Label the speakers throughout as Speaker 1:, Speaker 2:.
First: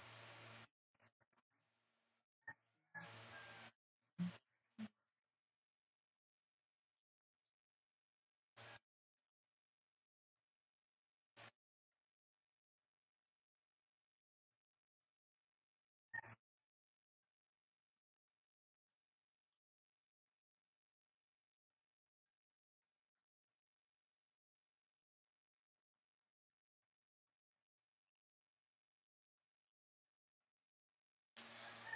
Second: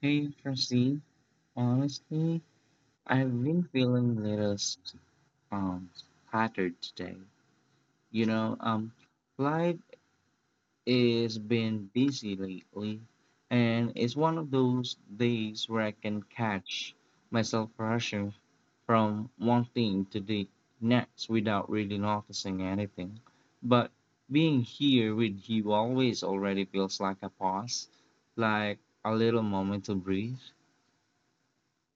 Speaker 1: Hey, Christine, honestly, I've been feeling a little um scattered today. You know, um, life has been busy lately, and it's one of those days where I can catch myself rushing from one thing to the next without really noticing anything. But being here with you always already feels like a pause, like a little moment to breathe.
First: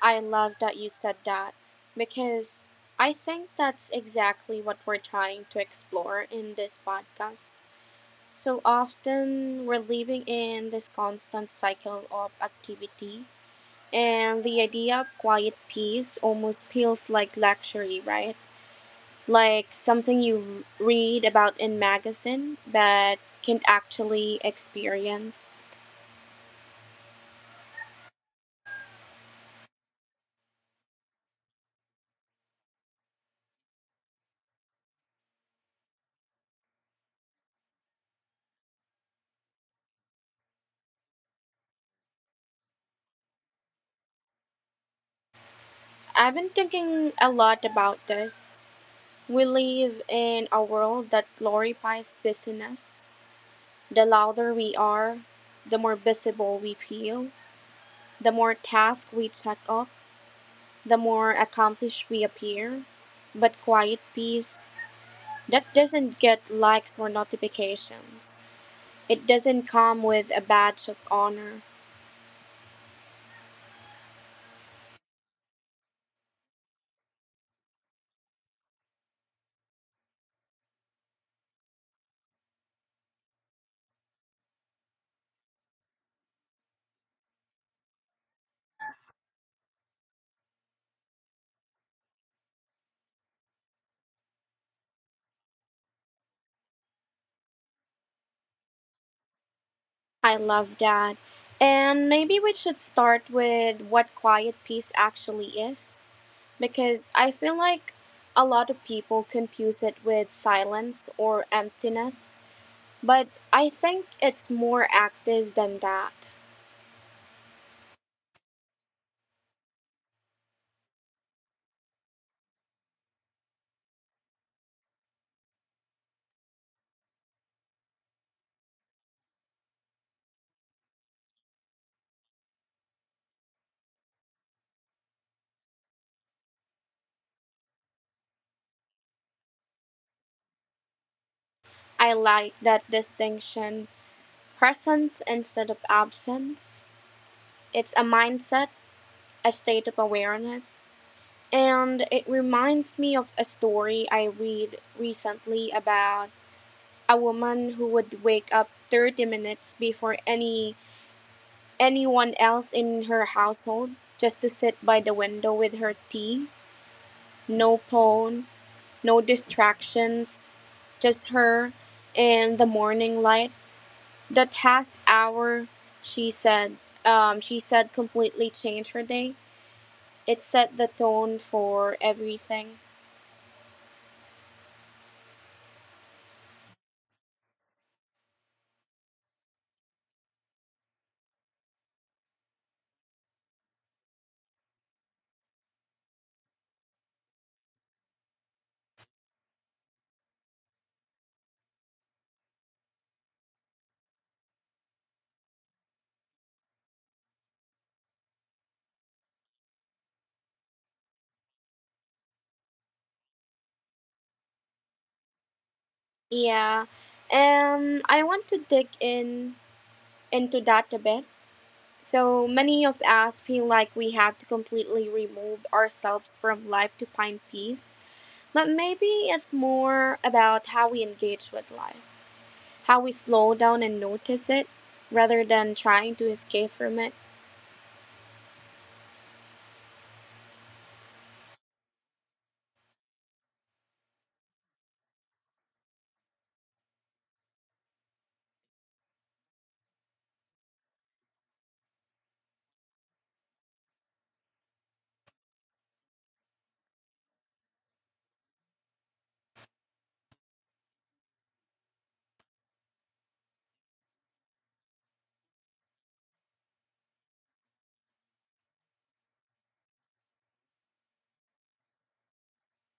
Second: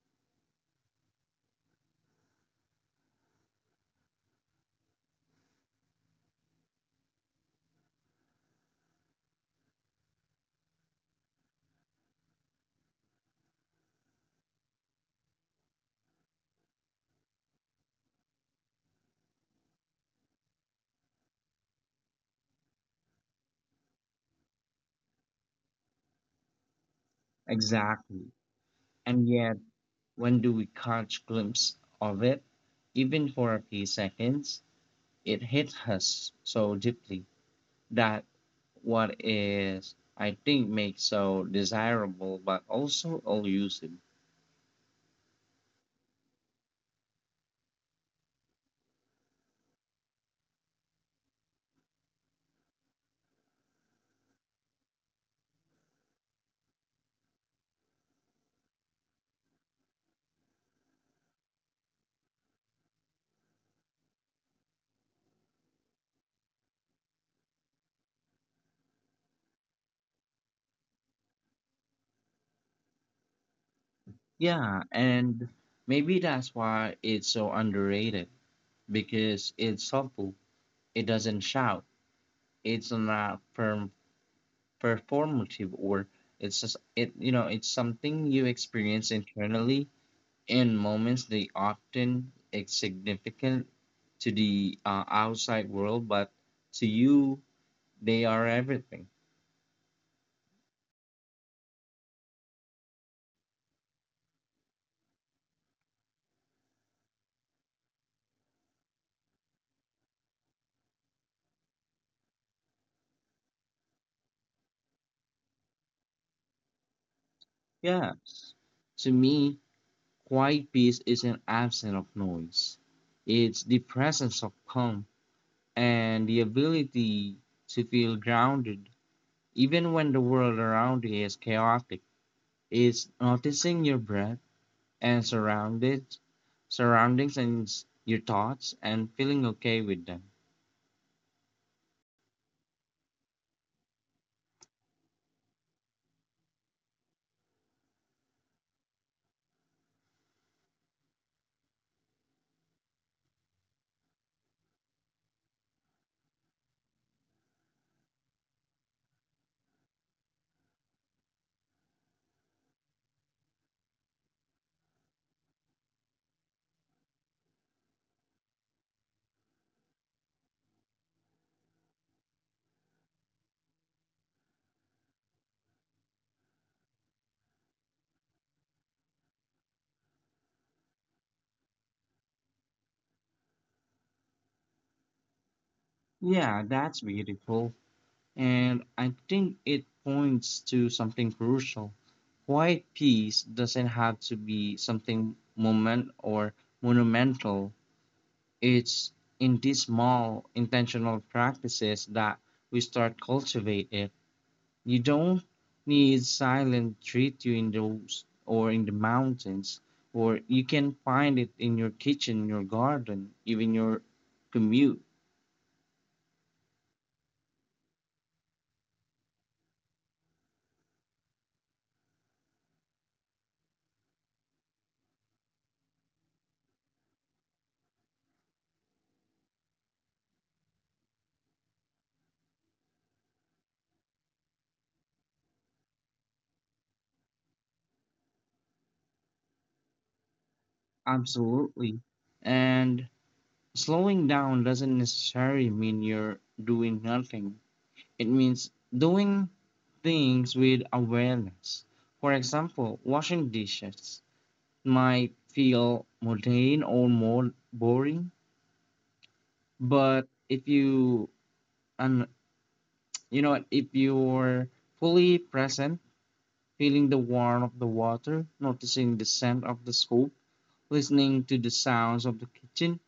Speaker 2: I love that you said that because I think that's exactly what we're trying to explore in this podcast. So often we're living in this constant cycle of activity. And the idea of quiet peace almost feels like luxury, right? Like something you read about in magazine but can actually experience.
Speaker 1: Exactly. And yet, when do we catch glimpse of it? Even for a few seconds, it hits us so deeply that what is I think makes so desirable but also elusive.
Speaker 2: I've been thinking a lot about this. We live in a world that glorifies busyness. The louder we are, the more visible we feel, the more tasks we check off, the more accomplished we appear. But quiet peace, that doesn't get likes or notifications. It doesn't come with a badge of honor.
Speaker 1: Yeah, and maybe that's why it's so underrated, because it's subtle. It doesn't shout. It's not performative, or it's just it's something you experience internally in moments they often insignificant to the outside world, but to you, they are everything.
Speaker 2: I love that. And maybe we should start with what quiet peace actually is, because I feel like a lot of people confuse it with silence or emptiness, but I think it's more active than that.
Speaker 1: Yes. To me, quiet peace isn't absence of noise. It's the presence of calm and the ability to feel grounded, even when the world around you is chaotic. It's noticing your breath and surrounded surroundings and your thoughts and feeling okay with them.
Speaker 2: I like that distinction, presence instead of absence. It's a mindset, a state of awareness, and it reminds me of a story I read recently about a woman who would wake up 30 minutes before anyone else in her household, just to sit by the window with her tea, no phone, no distractions, just her and the morning light. That half hour, she said, she said completely changed her day. It set the tone for everything.
Speaker 1: Yeah, that's beautiful. And I think it points to something crucial. Quiet peace doesn't have to be something moment or monumental. It's in these small intentional practices that we start cultivate it. You don't need silent treat you in those or in the mountains, or you can find it in your kitchen, your garden, even your commute.
Speaker 2: Yeah, and I want to dig in into that a bit. So many of us feel like we have to completely remove ourselves from life to find peace, but maybe it's more about how we engage with life, how we slow down and notice it, rather than trying to escape from it.
Speaker 1: Absolutely. And slowing down doesn't necessarily mean you're doing nothing. It means doing things with awareness. For example, washing dishes might feel mundane or more boring, but if you and you know if you're fully present, feeling the warmth of the water, noticing the scent of the soap, listening to the sounds of the kitchen,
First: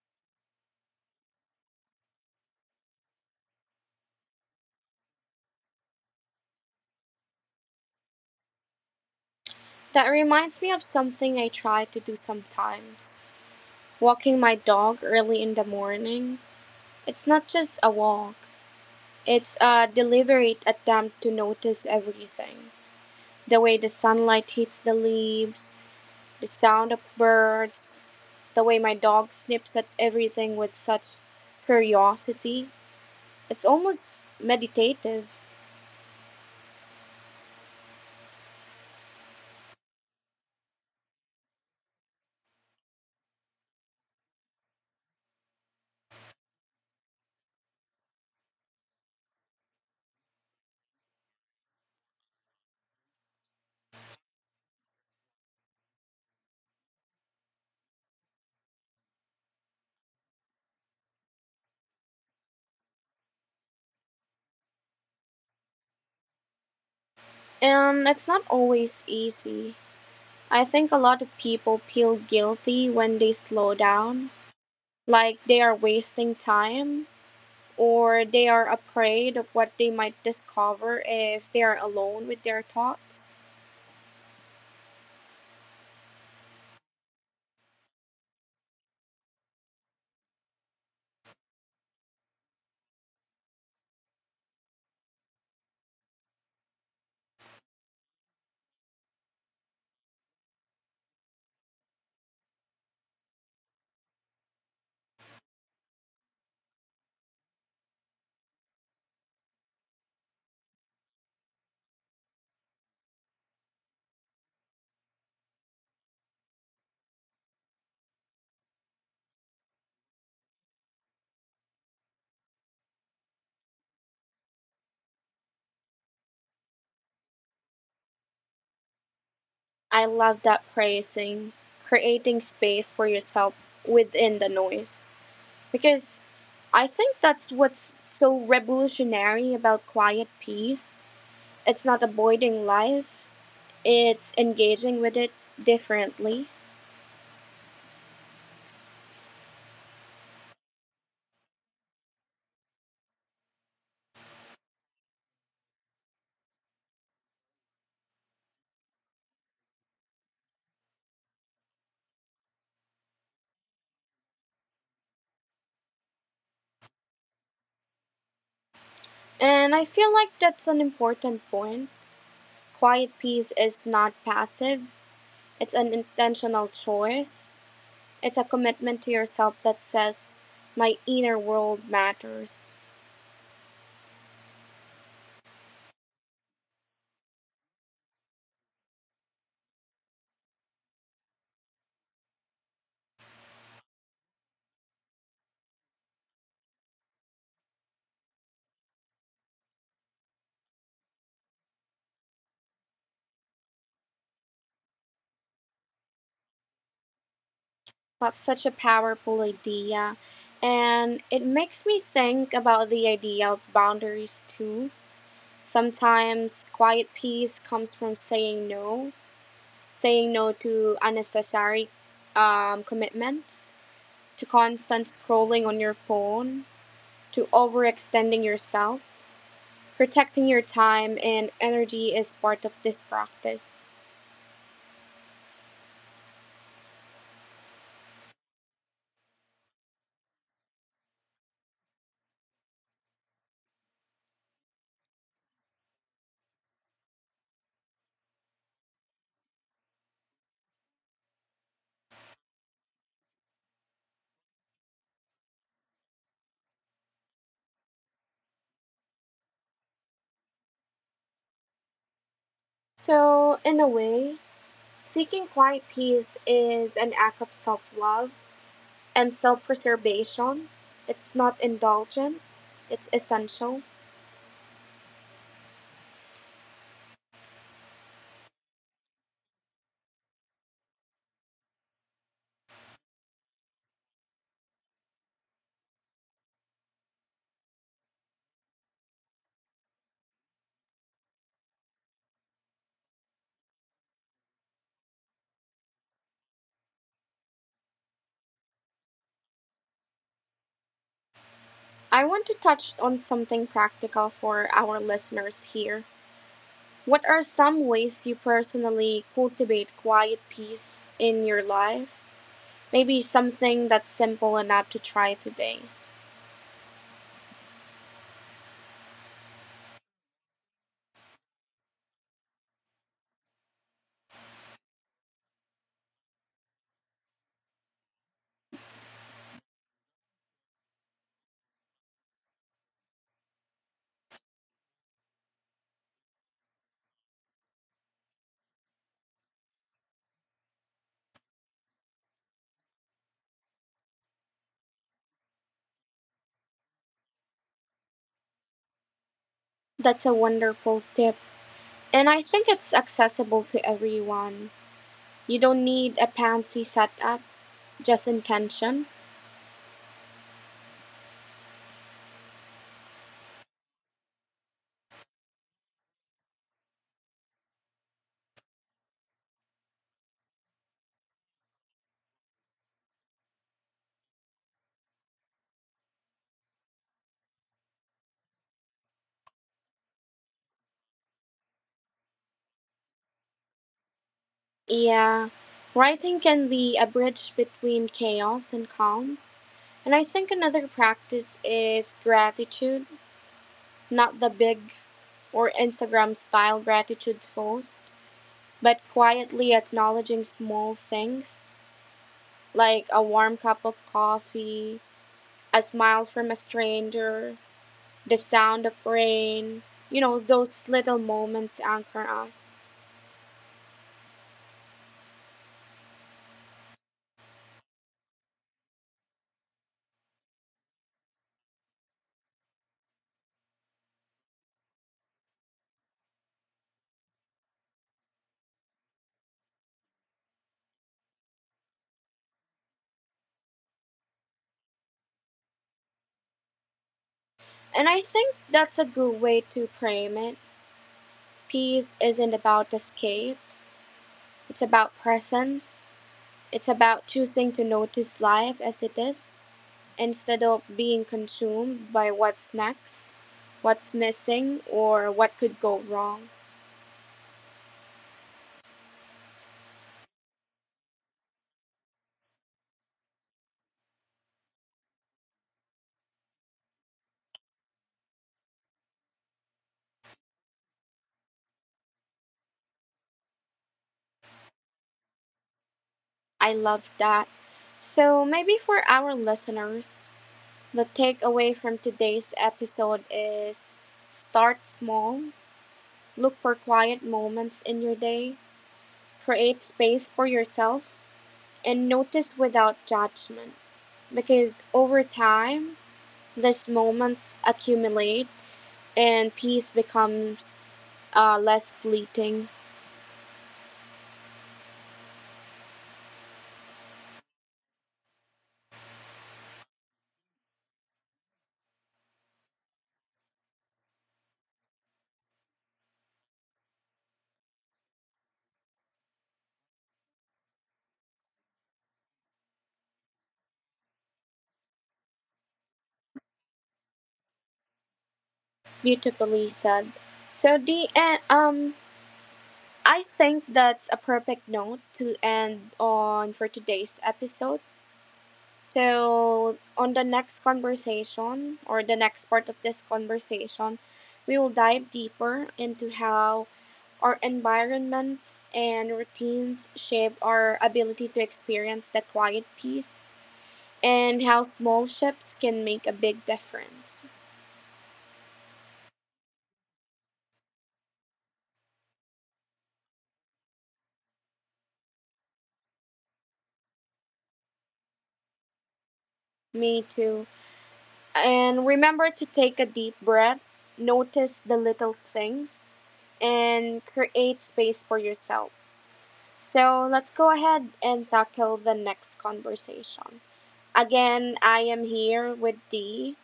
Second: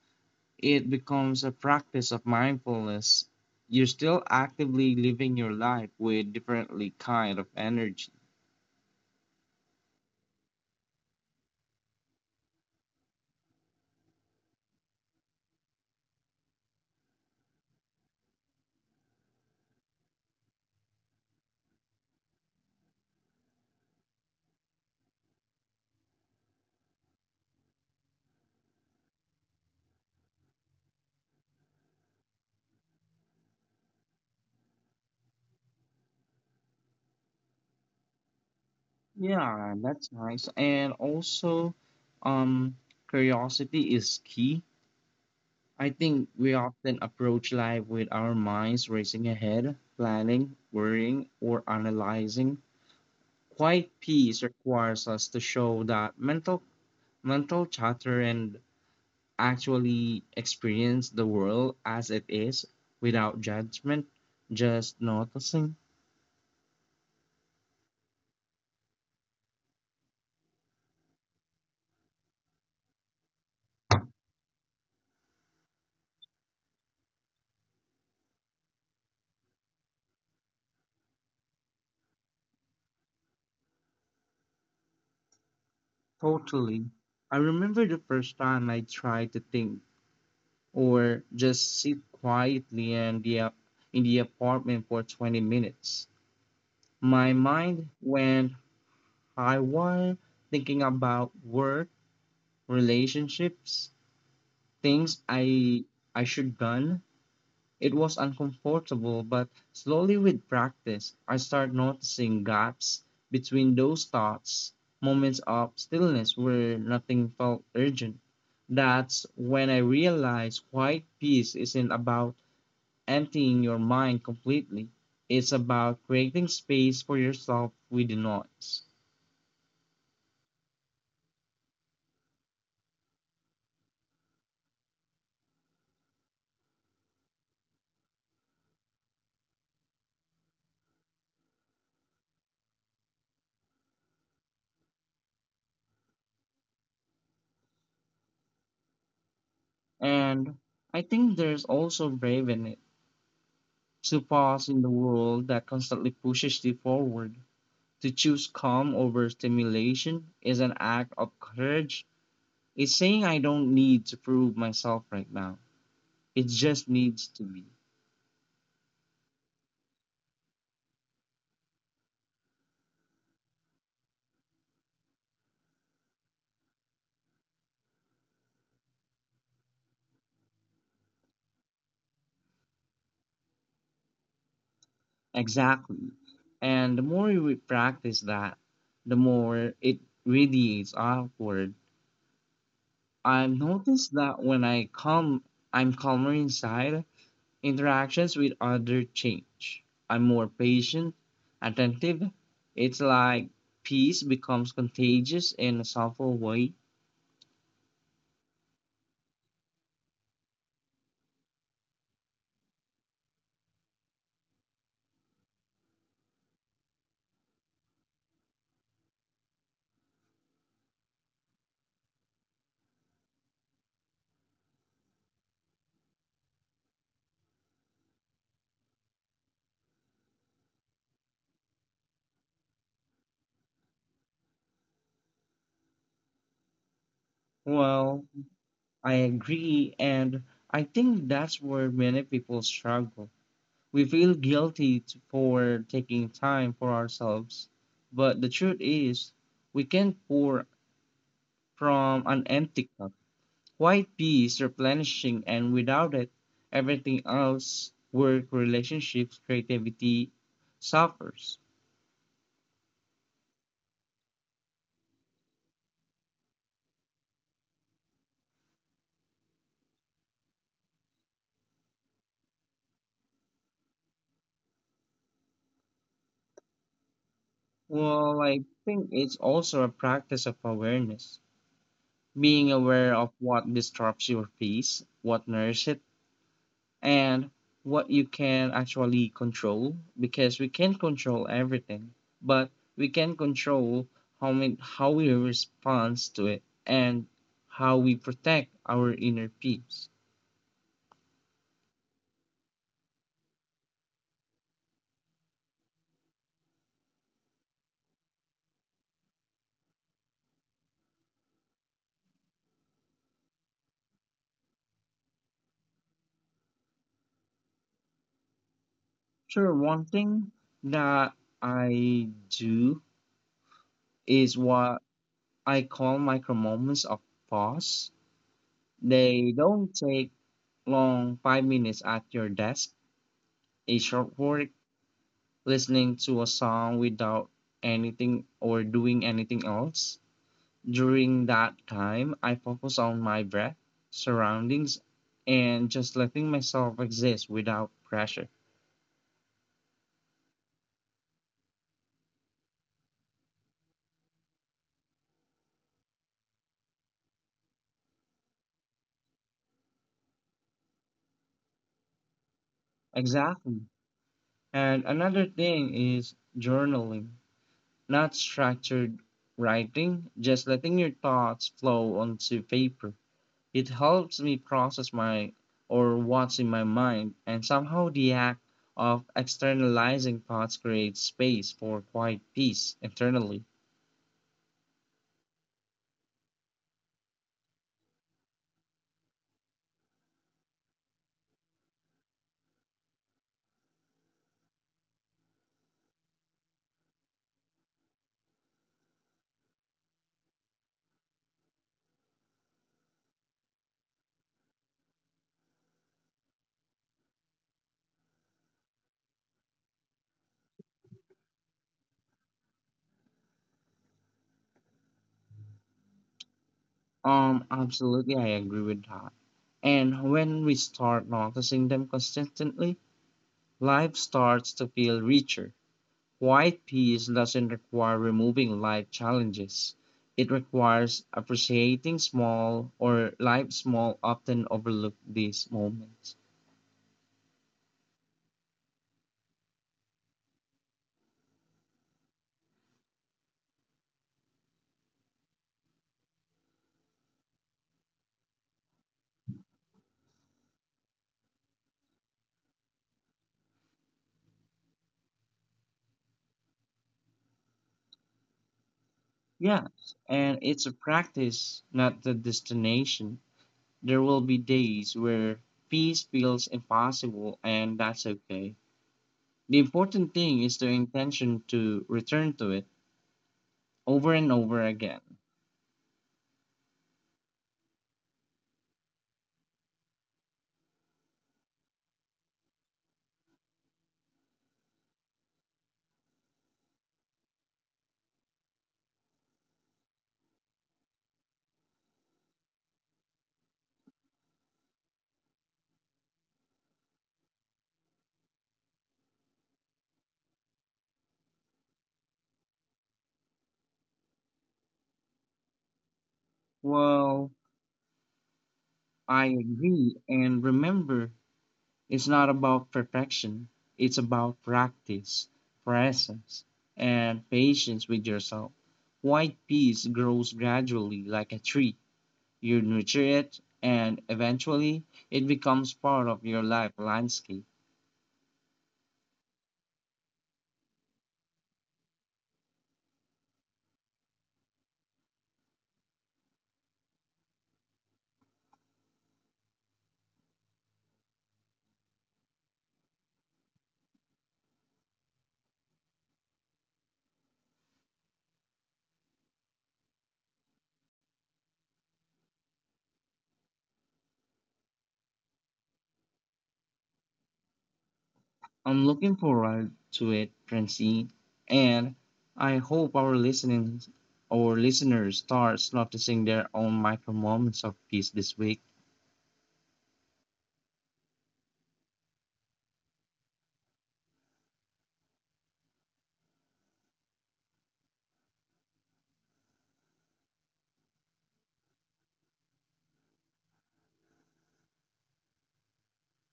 Speaker 1: it becomes a practice of mindfulness. You're still actively living your life with differently kind of energy.
Speaker 2: That reminds me of something I try to do sometimes, walking my dog early in the morning. It's not just a walk, it's a deliberate attempt to notice everything, the way the sunlight hits the leaves, the sound of birds, the way my dog sniffs at everything with such curiosity. It's almost meditative,
Speaker 1: Yeah, that's nice. And also, um, curiosity is key. I think we often approach life with our minds racing ahead, planning, worrying, or analyzing. Quiet peace requires us to show that mental chatter and actually experience the world as it is without judgment, just noticing.
Speaker 2: and it's not always easy. I think a lot of people feel guilty when they slow down, like they are wasting time. Or they are afraid of what they might discover if they are alone with their thoughts.
Speaker 1: Totally. I remember the first time I tried to think or just sit quietly in in the apartment for 20 minutes. My mind went high wire thinking about work, relationships, things I should done. It was uncomfortable, but slowly with practice, I started noticing gaps between those thoughts, moments of stillness where nothing felt urgent. That's when I realized quiet peace isn't about emptying your mind completely. It's about creating space for yourself with the noise.
Speaker 2: I love that praising, creating space for yourself within the noise. Because I think that's what's so revolutionary about quiet peace. It's not avoiding life, it's engaging with it differently.
Speaker 1: And I think there's also brave in it to pause in the world that constantly pushes you forward. To choose calm over stimulation is an act of courage. It's saying I don't need to prove myself right now. It just needs to be.
Speaker 2: And I feel like that's an important point. Quiet peace is not passive, it's an intentional choice. It's a commitment to yourself that says, my inner world matters.
Speaker 1: Exactly. And the more we practice that, the more it radiates outward. I've noticed that when I come, I'm calmer inside, interactions with others change. I'm more patient, attentive. It's like peace becomes contagious in a subtle way.
Speaker 2: That's such a powerful idea. And it makes me think about the idea of boundaries too. Sometimes quiet peace comes from saying no to unnecessary commitments, to constant scrolling on your phone, to overextending yourself. Protecting your time and energy is part of this practice.
Speaker 1: Well, I agree, and I think that's where many people struggle. We feel guilty for taking time for ourselves, but the truth is, we can pour from an empty cup. Quiet peace, replenishing, and without it, everything else work, relationships, creativity suffers.
Speaker 2: So, in a way, seeking quiet peace is an act of self love and self-preservation. It's not indulgent, it's essential.
Speaker 1: Well, I think it's also a practice of awareness, being aware of what disrupts your peace, what nourishes it, and what you can actually control, because we can not control everything, but we can control how we respond to it and how we protect our inner peace.
Speaker 2: I want to touch on something practical for our listeners here. What are some ways you personally cultivate quiet peace in your life? Maybe something that's simple enough to try today.
Speaker 1: Sure, one thing that I do is what I call micro moments of pause. They don't take long, 5 minutes at your desk, a short work, listening to a song without anything or doing anything else. During that time, I focus on my breath, surroundings, and just letting myself exist without pressure.
Speaker 2: That's a wonderful tip. And I think it's accessible to everyone. You don't need a fancy setup, just intention.
Speaker 1: Exactly. And another thing is journaling, not structured writing, just letting your thoughts flow onto paper. It helps me process my or what's in my mind, and somehow the act of externalizing thoughts creates space for quiet peace internally.
Speaker 2: Yeah, writing can be a bridge between chaos and calm. And I think another practice is gratitude, not the big or Instagram style gratitude post, but quietly acknowledging small things like a warm cup of coffee, a smile from a stranger, the sound of rain. You know, those little moments anchor us.
Speaker 1: Absolutely, I agree with that. And when we start noticing them consistently, life starts to feel richer. Quiet peace doesn't require removing life challenges. It requires appreciating small or life small often overlooked these moments.
Speaker 2: And I think that's a good way to frame it. Peace isn't about escape, it's about presence. It's about choosing to notice life as it is instead of being consumed by what's next, what's missing, or what could go wrong.
Speaker 1: Yes, and it's a practice, not the destination. There will be days where peace feels impossible, and that's okay. The important thing is the intention to return to it over and over again.
Speaker 2: I love that. So, maybe for our listeners, the takeaway from today's episode is start small, look for quiet moments in your day, create space for yourself, and notice without judgment. Because over time, these moments accumulate, and peace becomes less fleeting.
Speaker 1: Well, I agree, and remember, it's not about perfection, it's about practice, presence, and patience with yourself. White peace grows gradually like a tree. You nurture it, and eventually it becomes part of your life landscape.
Speaker 2: Beautifully said. So the end. I think that's a perfect note to end on for today's episode. So on the next conversation or the next part of this conversation, we will dive deeper into how our environments and routines shape our ability to experience the quiet peace and how small ships can make a big difference.
Speaker 1: I'm looking forward to it, Princey, and I hope our listeners starts noticing their own micro moments of peace this week.
Speaker 2: Me too. And remember to take a deep breath, notice the little things, and create space for yourself. So let's go ahead and tackle the next conversation. Again, I am here with Dee.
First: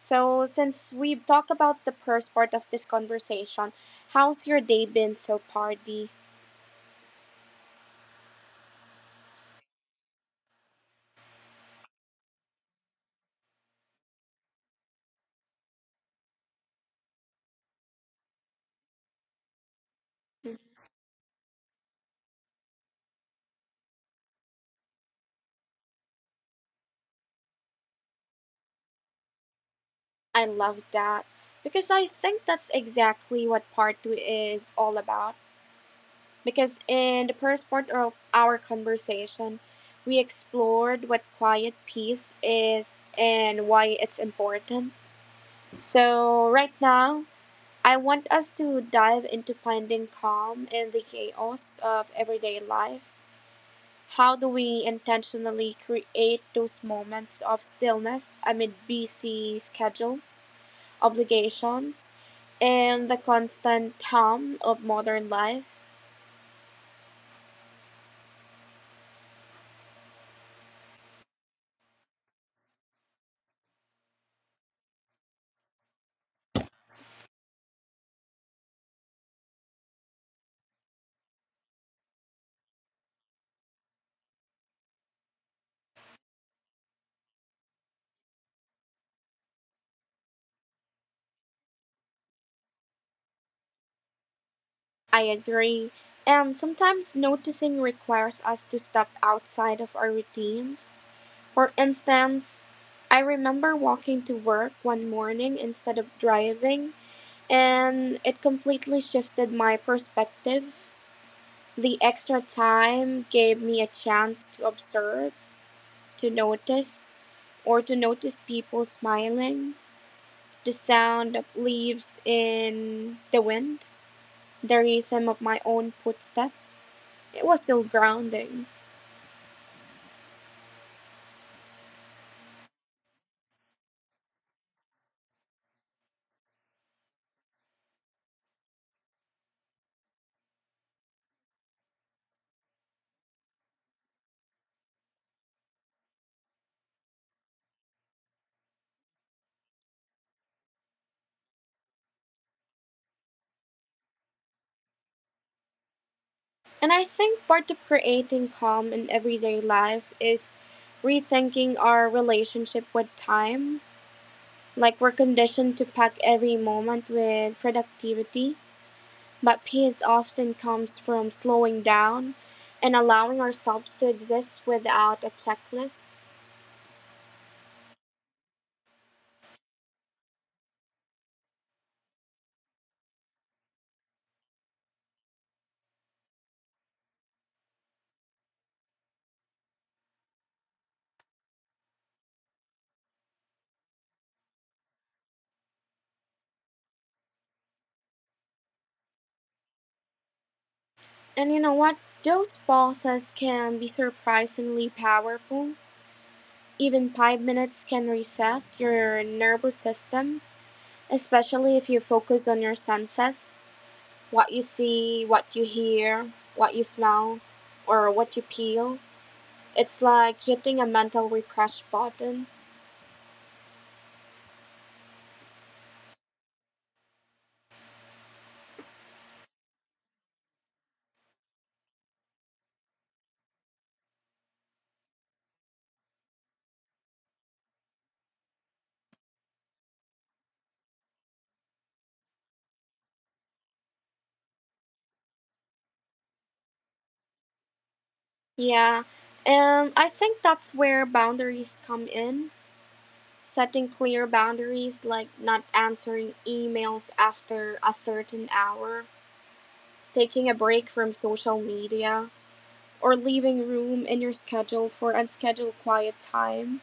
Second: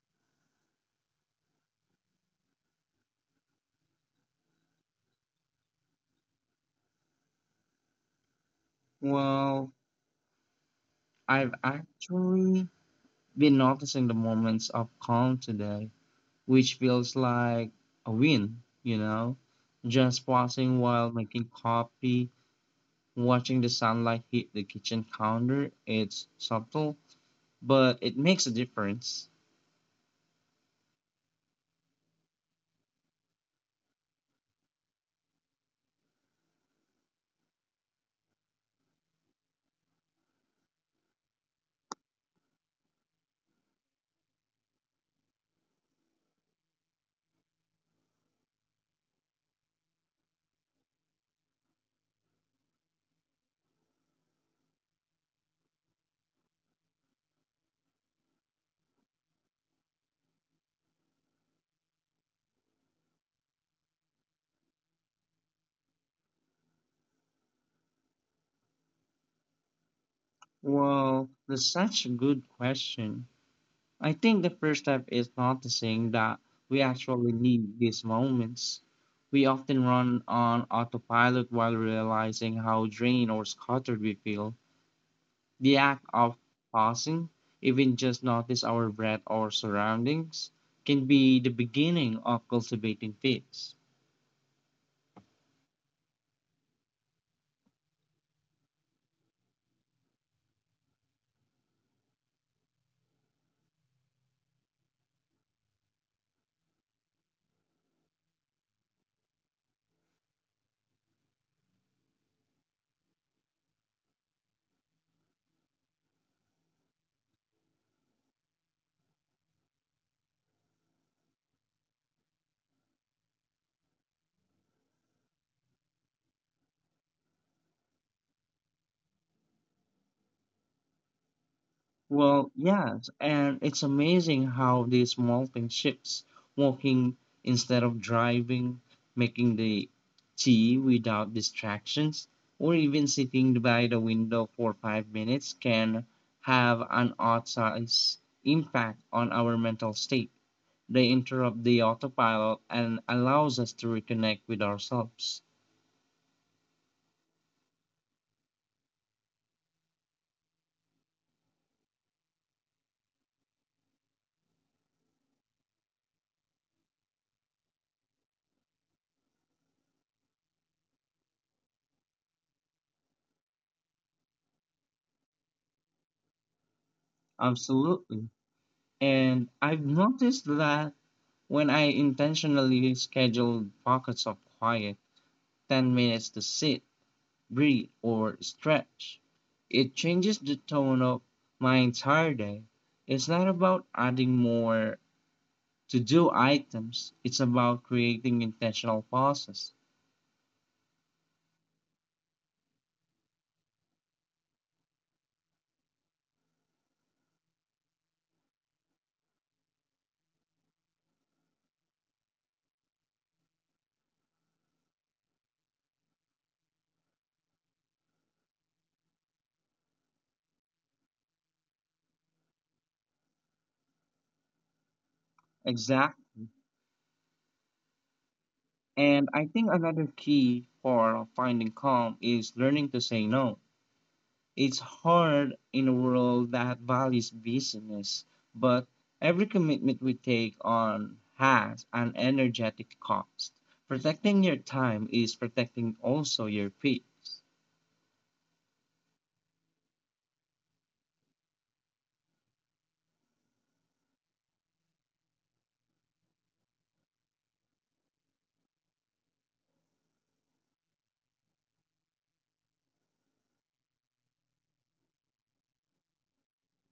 Speaker 2: So, since we've talked about the first part of this conversation, how's your day been so far, Dee?
Speaker 1: Well, I've actually been noticing the moments of calm today, which feels like a win, you know? Just pausing while making coffee, watching the sunlight hit the kitchen counter, it's subtle, but it makes a difference.
Speaker 2: I love that because I think that's exactly what part two is all about. Because in the first part of our conversation, we explored what quiet peace is and why it's important. So, right now, I want us to dive into finding calm in the chaos of everyday life. How do we intentionally create those moments of stillness amid busy schedules, obligations, and the constant hum of modern life?
Speaker 1: Well, that's such a good question. I think the first step is noticing that we actually need these moments. We often run on autopilot while realizing how drained or scattered we feel. The act of pausing, even just notice our breath or surroundings, can be the beginning of cultivating peace.
Speaker 2: I agree. And sometimes noticing requires us to step outside of our routines. For instance, I remember walking to work one morning instead of driving, and it completely shifted my perspective. The extra time gave me a chance to observe, to notice, or to notice people smiling. The sound of leaves in the wind, the rhythm of my own footstep. It was so grounding.
Speaker 1: Well, yes, and it's amazing how these small things shifts, walking instead of driving, making the tea without distractions, or even sitting by the window for 5 minutes can have an outsized impact on our mental state. They interrupt the autopilot and allows us to reconnect with ourselves.
Speaker 2: And I think part of creating calm in everyday life is rethinking our relationship with time. Like we're conditioned to pack every moment with productivity, but peace often comes from slowing down and allowing ourselves to exist without a checklist.
Speaker 1: Absolutely. And I've noticed that when I intentionally schedule pockets of quiet, 10 minutes to sit, breathe, or stretch, it changes the tone of my entire day. It's not about adding more to do items, it's about creating intentional pauses.
Speaker 2: And you know what? Those pauses can be surprisingly powerful. Even 5 minutes can reset your nervous system, especially if you focus on your senses, what you see, what you hear, what you smell, or what you feel. It's like hitting a mental refresh button.
Speaker 1: Exact. And I think another key for finding calm is learning to say no. It's hard in a world that values business, but every commitment we take on has an energetic cost. Protecting your time is protecting also your peace.
Speaker 2: Yeah, and I think that's where boundaries come in. Setting clear boundaries like not answering emails after a certain hour, taking a break from social media, or leaving room in your schedule for unscheduled quiet time.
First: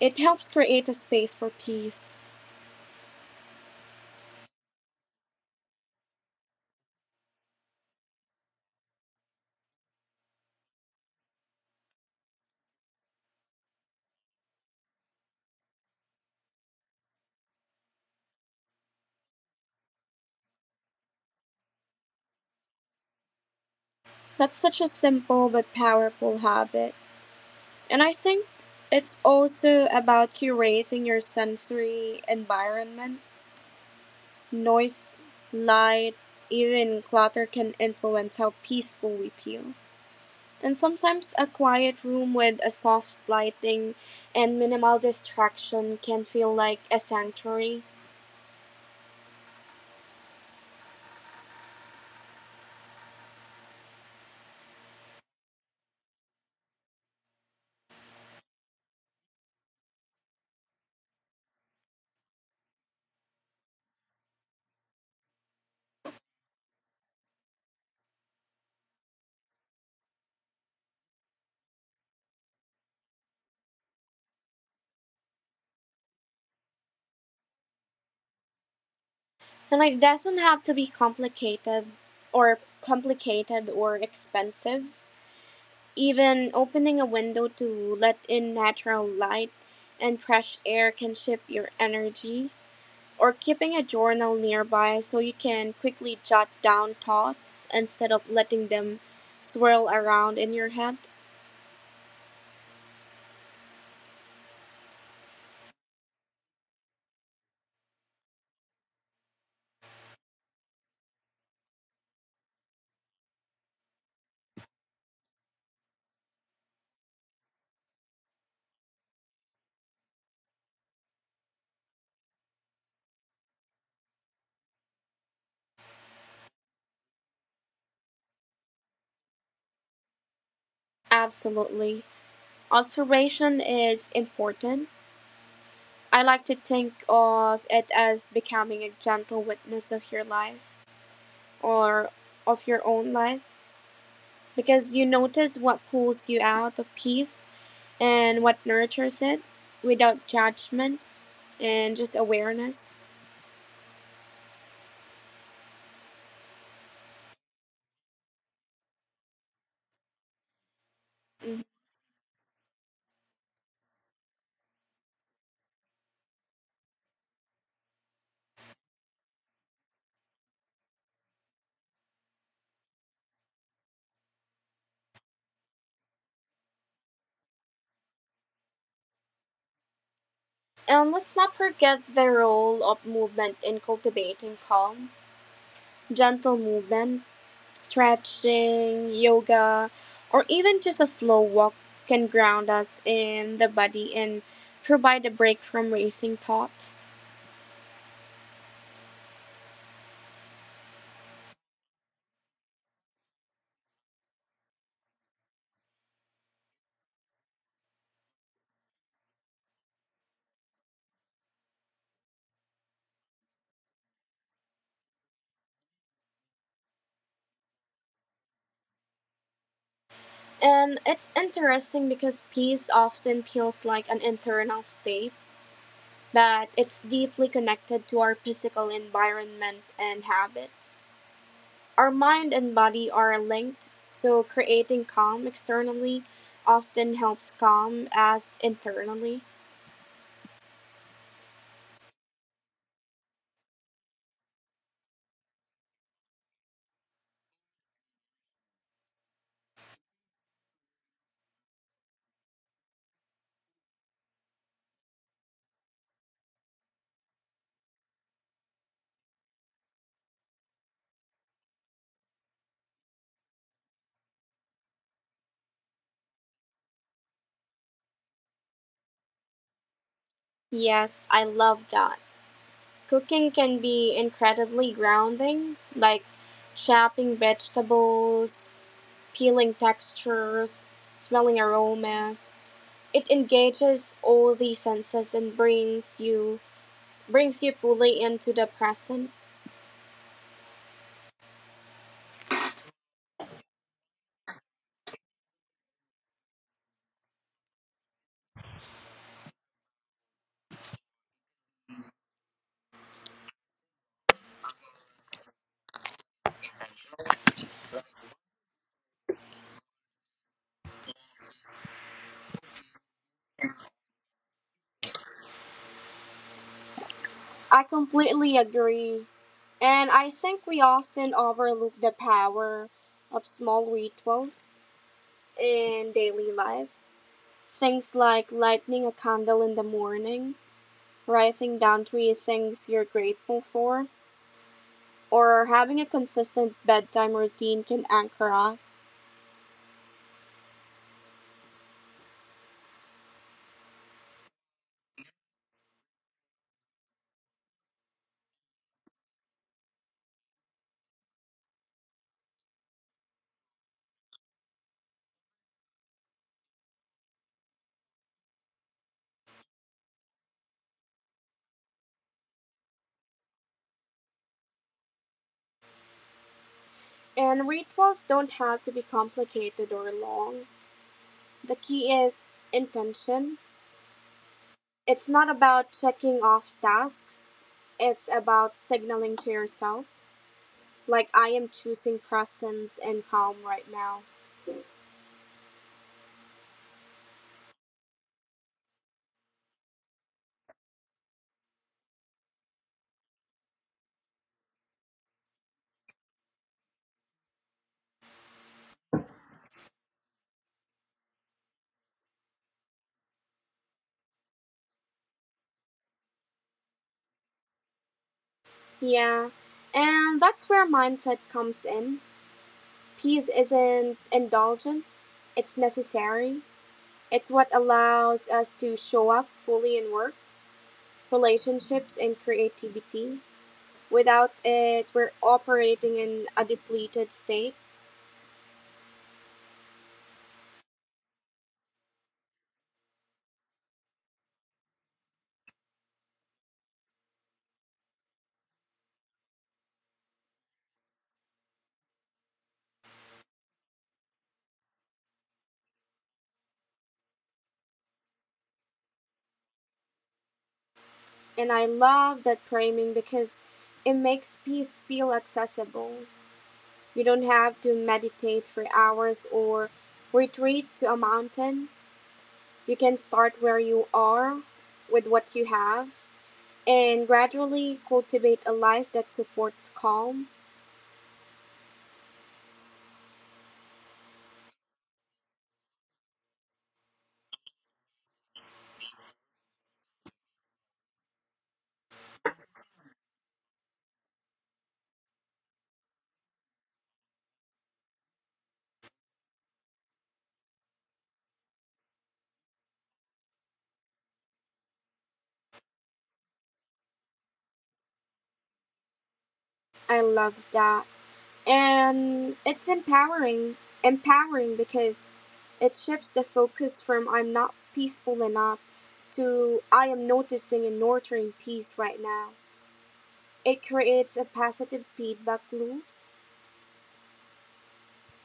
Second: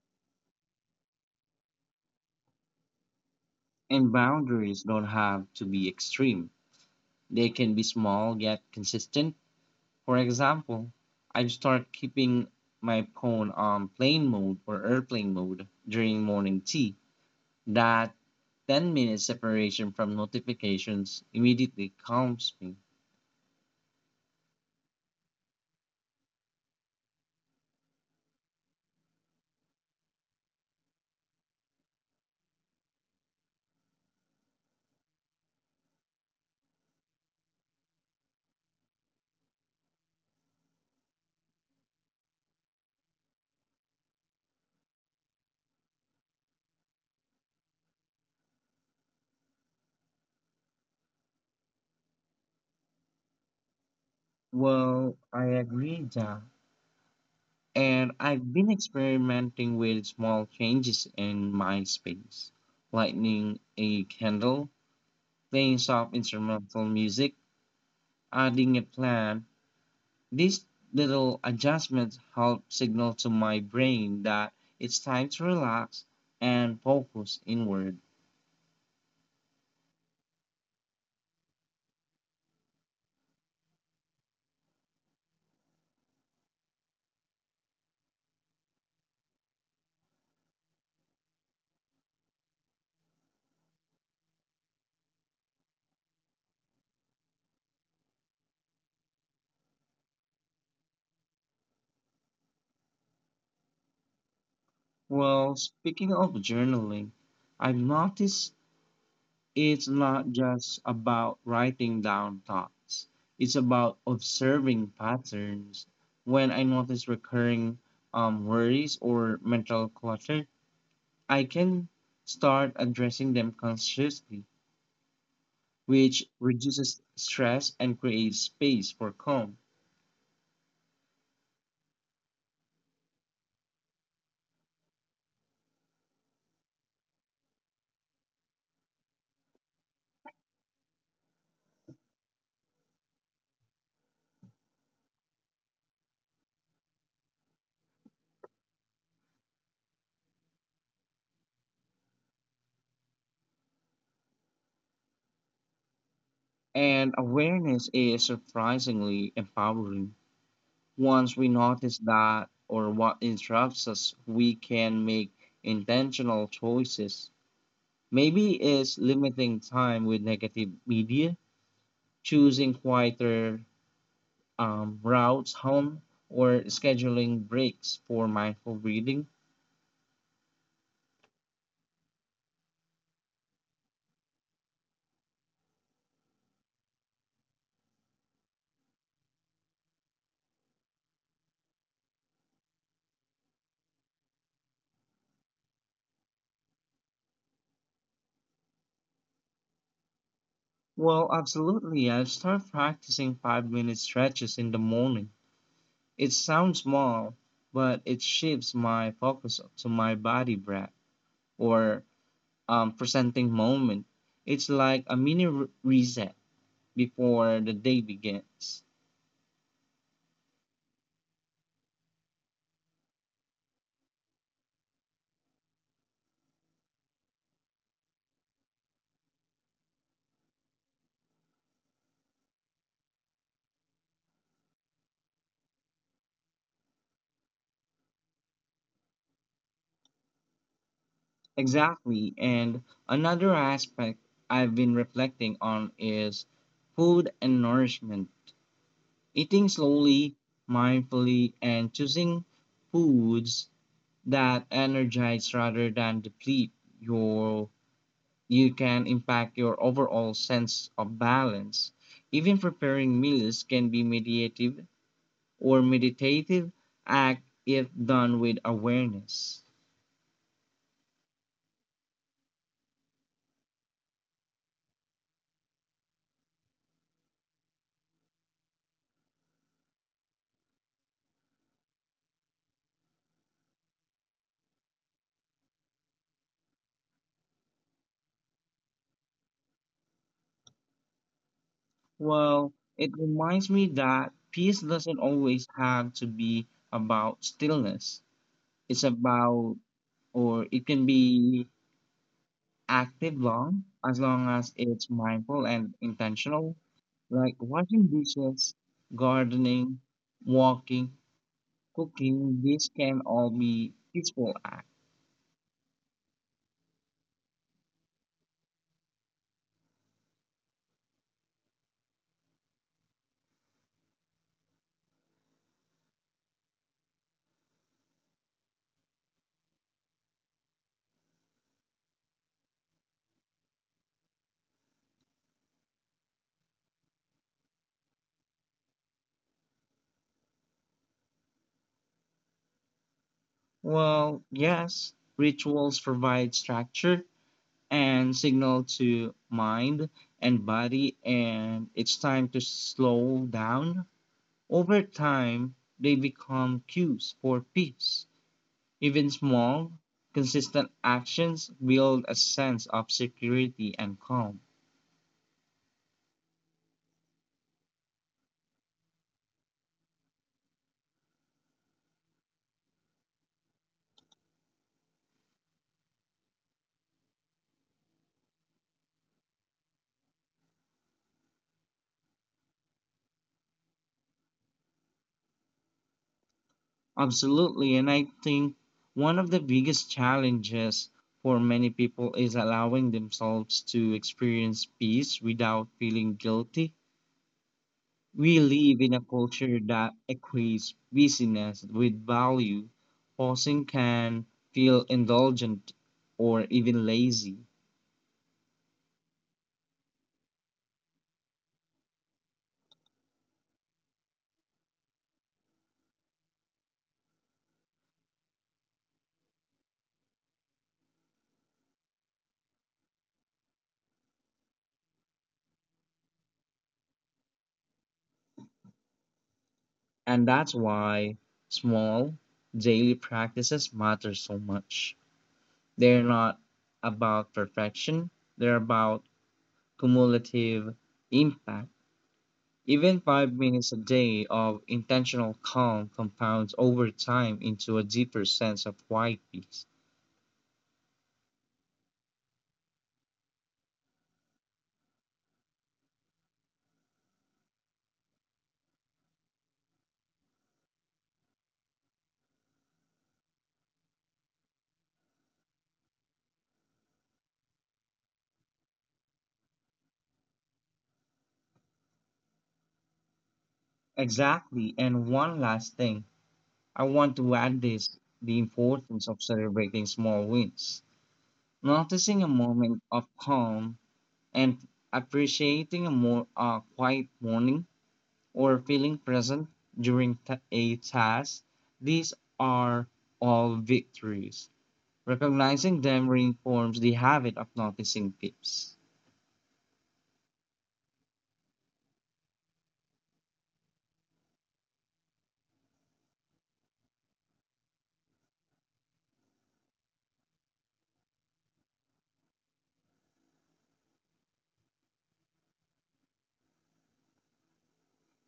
Speaker 2: It helps create a space for peace.
Speaker 1: And boundaries don't have to be extreme. They can be small yet consistent. For example, I start keeping my phone on plane mode or airplane mode during morning tea. That 10-minute separation from notifications immediately calms me.
Speaker 2: That's such a simple but powerful habit. And I think it's also about curating your sensory environment. Noise, light, even clutter can influence how peaceful we feel. And sometimes a quiet room with a soft lighting and minimal distraction can feel like a sanctuary.
Speaker 1: Well, I agree, Jack. And I've been experimenting with small changes in my space, lighting a candle, playing soft instrumental music, adding a plant. These little adjustments help signal to my brain that it's time to relax and focus inward.
Speaker 2: And it doesn't have to be complicated or expensive. Even opening a window to let in natural light and fresh air can shift your energy. Or keeping a journal nearby so you can quickly jot down thoughts instead of letting them swirl around in your head.
Speaker 1: Well, speaking of journaling, I've noticed it's not just about writing down thoughts. It's about observing patterns. When I notice recurring worries or mental clutter, I can start addressing them consciously, which reduces stress and creates space for calm.
Speaker 2: Absolutely. Observation is important. I like to think of it as becoming a gentle witness of your life, or of your own life, because you notice what pulls you out of peace and what nurtures it without judgment and just awareness.
Speaker 1: And awareness is surprisingly empowering. Once we
Speaker 2: Mhm.
Speaker 1: notice that or what interrupts us, we can make intentional choices. Maybe it's limiting time with negative media, choosing quieter routes home, or scheduling breaks for mindful breathing.
Speaker 2: And let's not forget the role of movement in cultivating calm. Gentle movement, stretching, yoga, or even just a slow walk can ground us in the body and provide a break from racing thoughts.
Speaker 1: Well, absolutely. I'll start practicing 5 minute stretches in the morning. It sounds small, but it shifts my focus to my body breath or presenting moment. It's like a mini reset before the day begins.
Speaker 2: And it's interesting because peace often feels like an internal state, but it's deeply connected to our physical environment and habits. Our mind and body are linked, so creating calm externally often helps calm us internally.
Speaker 1: Exactly. And another aspect I've been reflecting on is food and nourishment. Eating slowly, mindfully, and choosing foods that energize rather than deplete your you can impact your overall sense of balance. Even preparing meals can be meditative act if done with awareness.
Speaker 2: Yes, I love that. Cooking can be incredibly grounding, like chopping vegetables, peeling textures, smelling aromas. It engages all the senses and brings you fully into the present.
Speaker 1: Well, it reminds me that peace doesn't always have to be about stillness. It's about, or it can be active long as it's mindful and intentional, like washing dishes, gardening, walking, cooking. These can all be peaceful acts.
Speaker 2: I completely agree. And I think we often overlook the power of small rituals in daily life. Things like lighting a candle in the morning, writing down three things you're grateful for, or having a consistent bedtime routine can anchor us.
Speaker 1: Well, yes, rituals provide structure and signal to mind and body, and it's time to slow down. Over time, they become cues for peace. Even small, consistent actions build a sense of security and calm.
Speaker 2: And rituals don't have to be complicated or long. The key is intention. It's not about checking off tasks, it's about signaling to yourself, like, I am choosing presence and calm right now.
Speaker 1: Absolutely, and I think one of the biggest challenges for many people is allowing themselves to experience peace without feeling guilty. We live in a culture that equates busyness with value. Pausing can feel indulgent or even lazy.
Speaker 2: Yeah, and that's where mindset comes in. Peace isn't indulgent, it's necessary. It's what allows us to show up fully in work, relationships, and creativity. Without it, we're operating in a depleted state.
Speaker 1: And that's why small daily practices matter so much. They're not about perfection, they're about cumulative impact. Even 5 minutes a day of intentional calm compounds over time into a deeper sense of quiet peace.
Speaker 2: And I love that framing because it makes peace feel accessible. You don't have to meditate for hours or retreat to a mountain. You can start where you are with what you have and gradually cultivate a life that supports calm.
Speaker 1: Exactly. And one last thing I want to add this the importance of celebrating small wins, noticing a moment of calm and appreciating a more quiet morning or feeling present during a task. These are all victories. Recognizing them reinforces the habit of noticing tips.
Speaker 2: I love that. And it's empowering because it shifts the focus from "I'm not peaceful enough" to "I am noticing and nurturing peace right now." It creates a positive feedback loop.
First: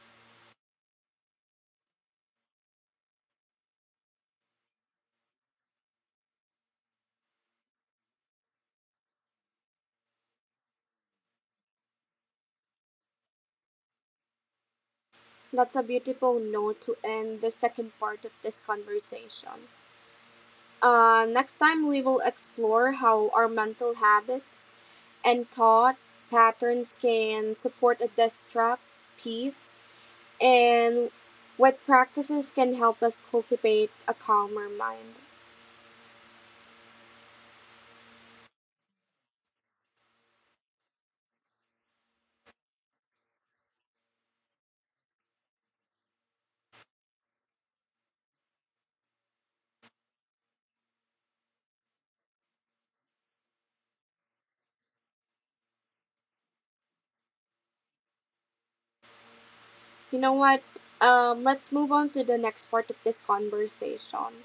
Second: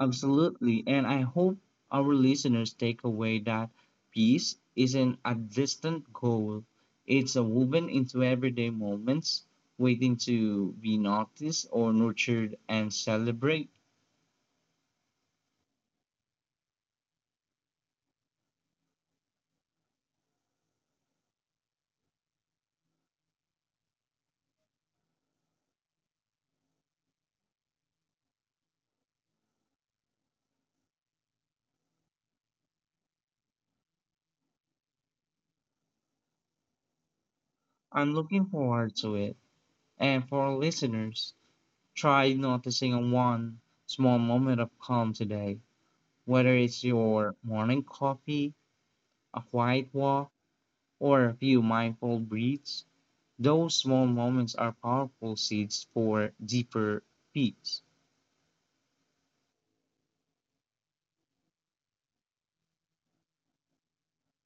Speaker 1: Absolutely. And I hope our listeners take away that peace isn't a distant goal. It's a woven into everyday moments, waiting to be noticed or nurtured and celebrate.
Speaker 2: That's a beautiful note to end the second part of this conversation. Next time we will explore how our mental habits and thought patterns can support a destruct peace. And what practices can help us cultivate a calmer mind?
Speaker 1: I'm looking forward to it. And for our listeners, try noticing a one small moment of calm today, whether it's your morning coffee, a quiet walk, or a few mindful breaths. Those small moments are powerful seeds for deeper peace.
Speaker 2: You know what? Let's move on to the next part of this conversation.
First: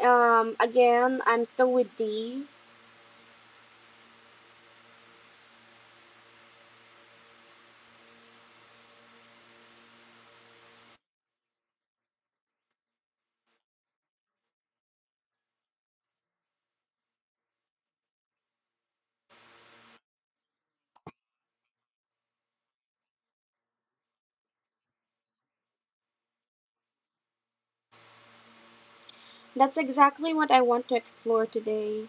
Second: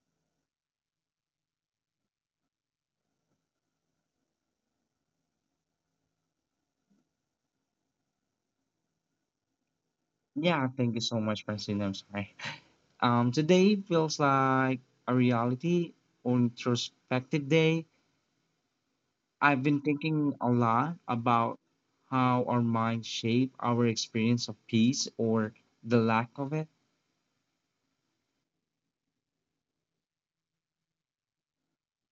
Speaker 2: Again, I'm still with D.
Speaker 1: Yeah, thank you so much, Francine. I'm sorry. Today feels like a reality or introspective day. I've been thinking a lot about how our minds shape our experience of peace or the lack of it.
Speaker 2: That's exactly what I want to explore today.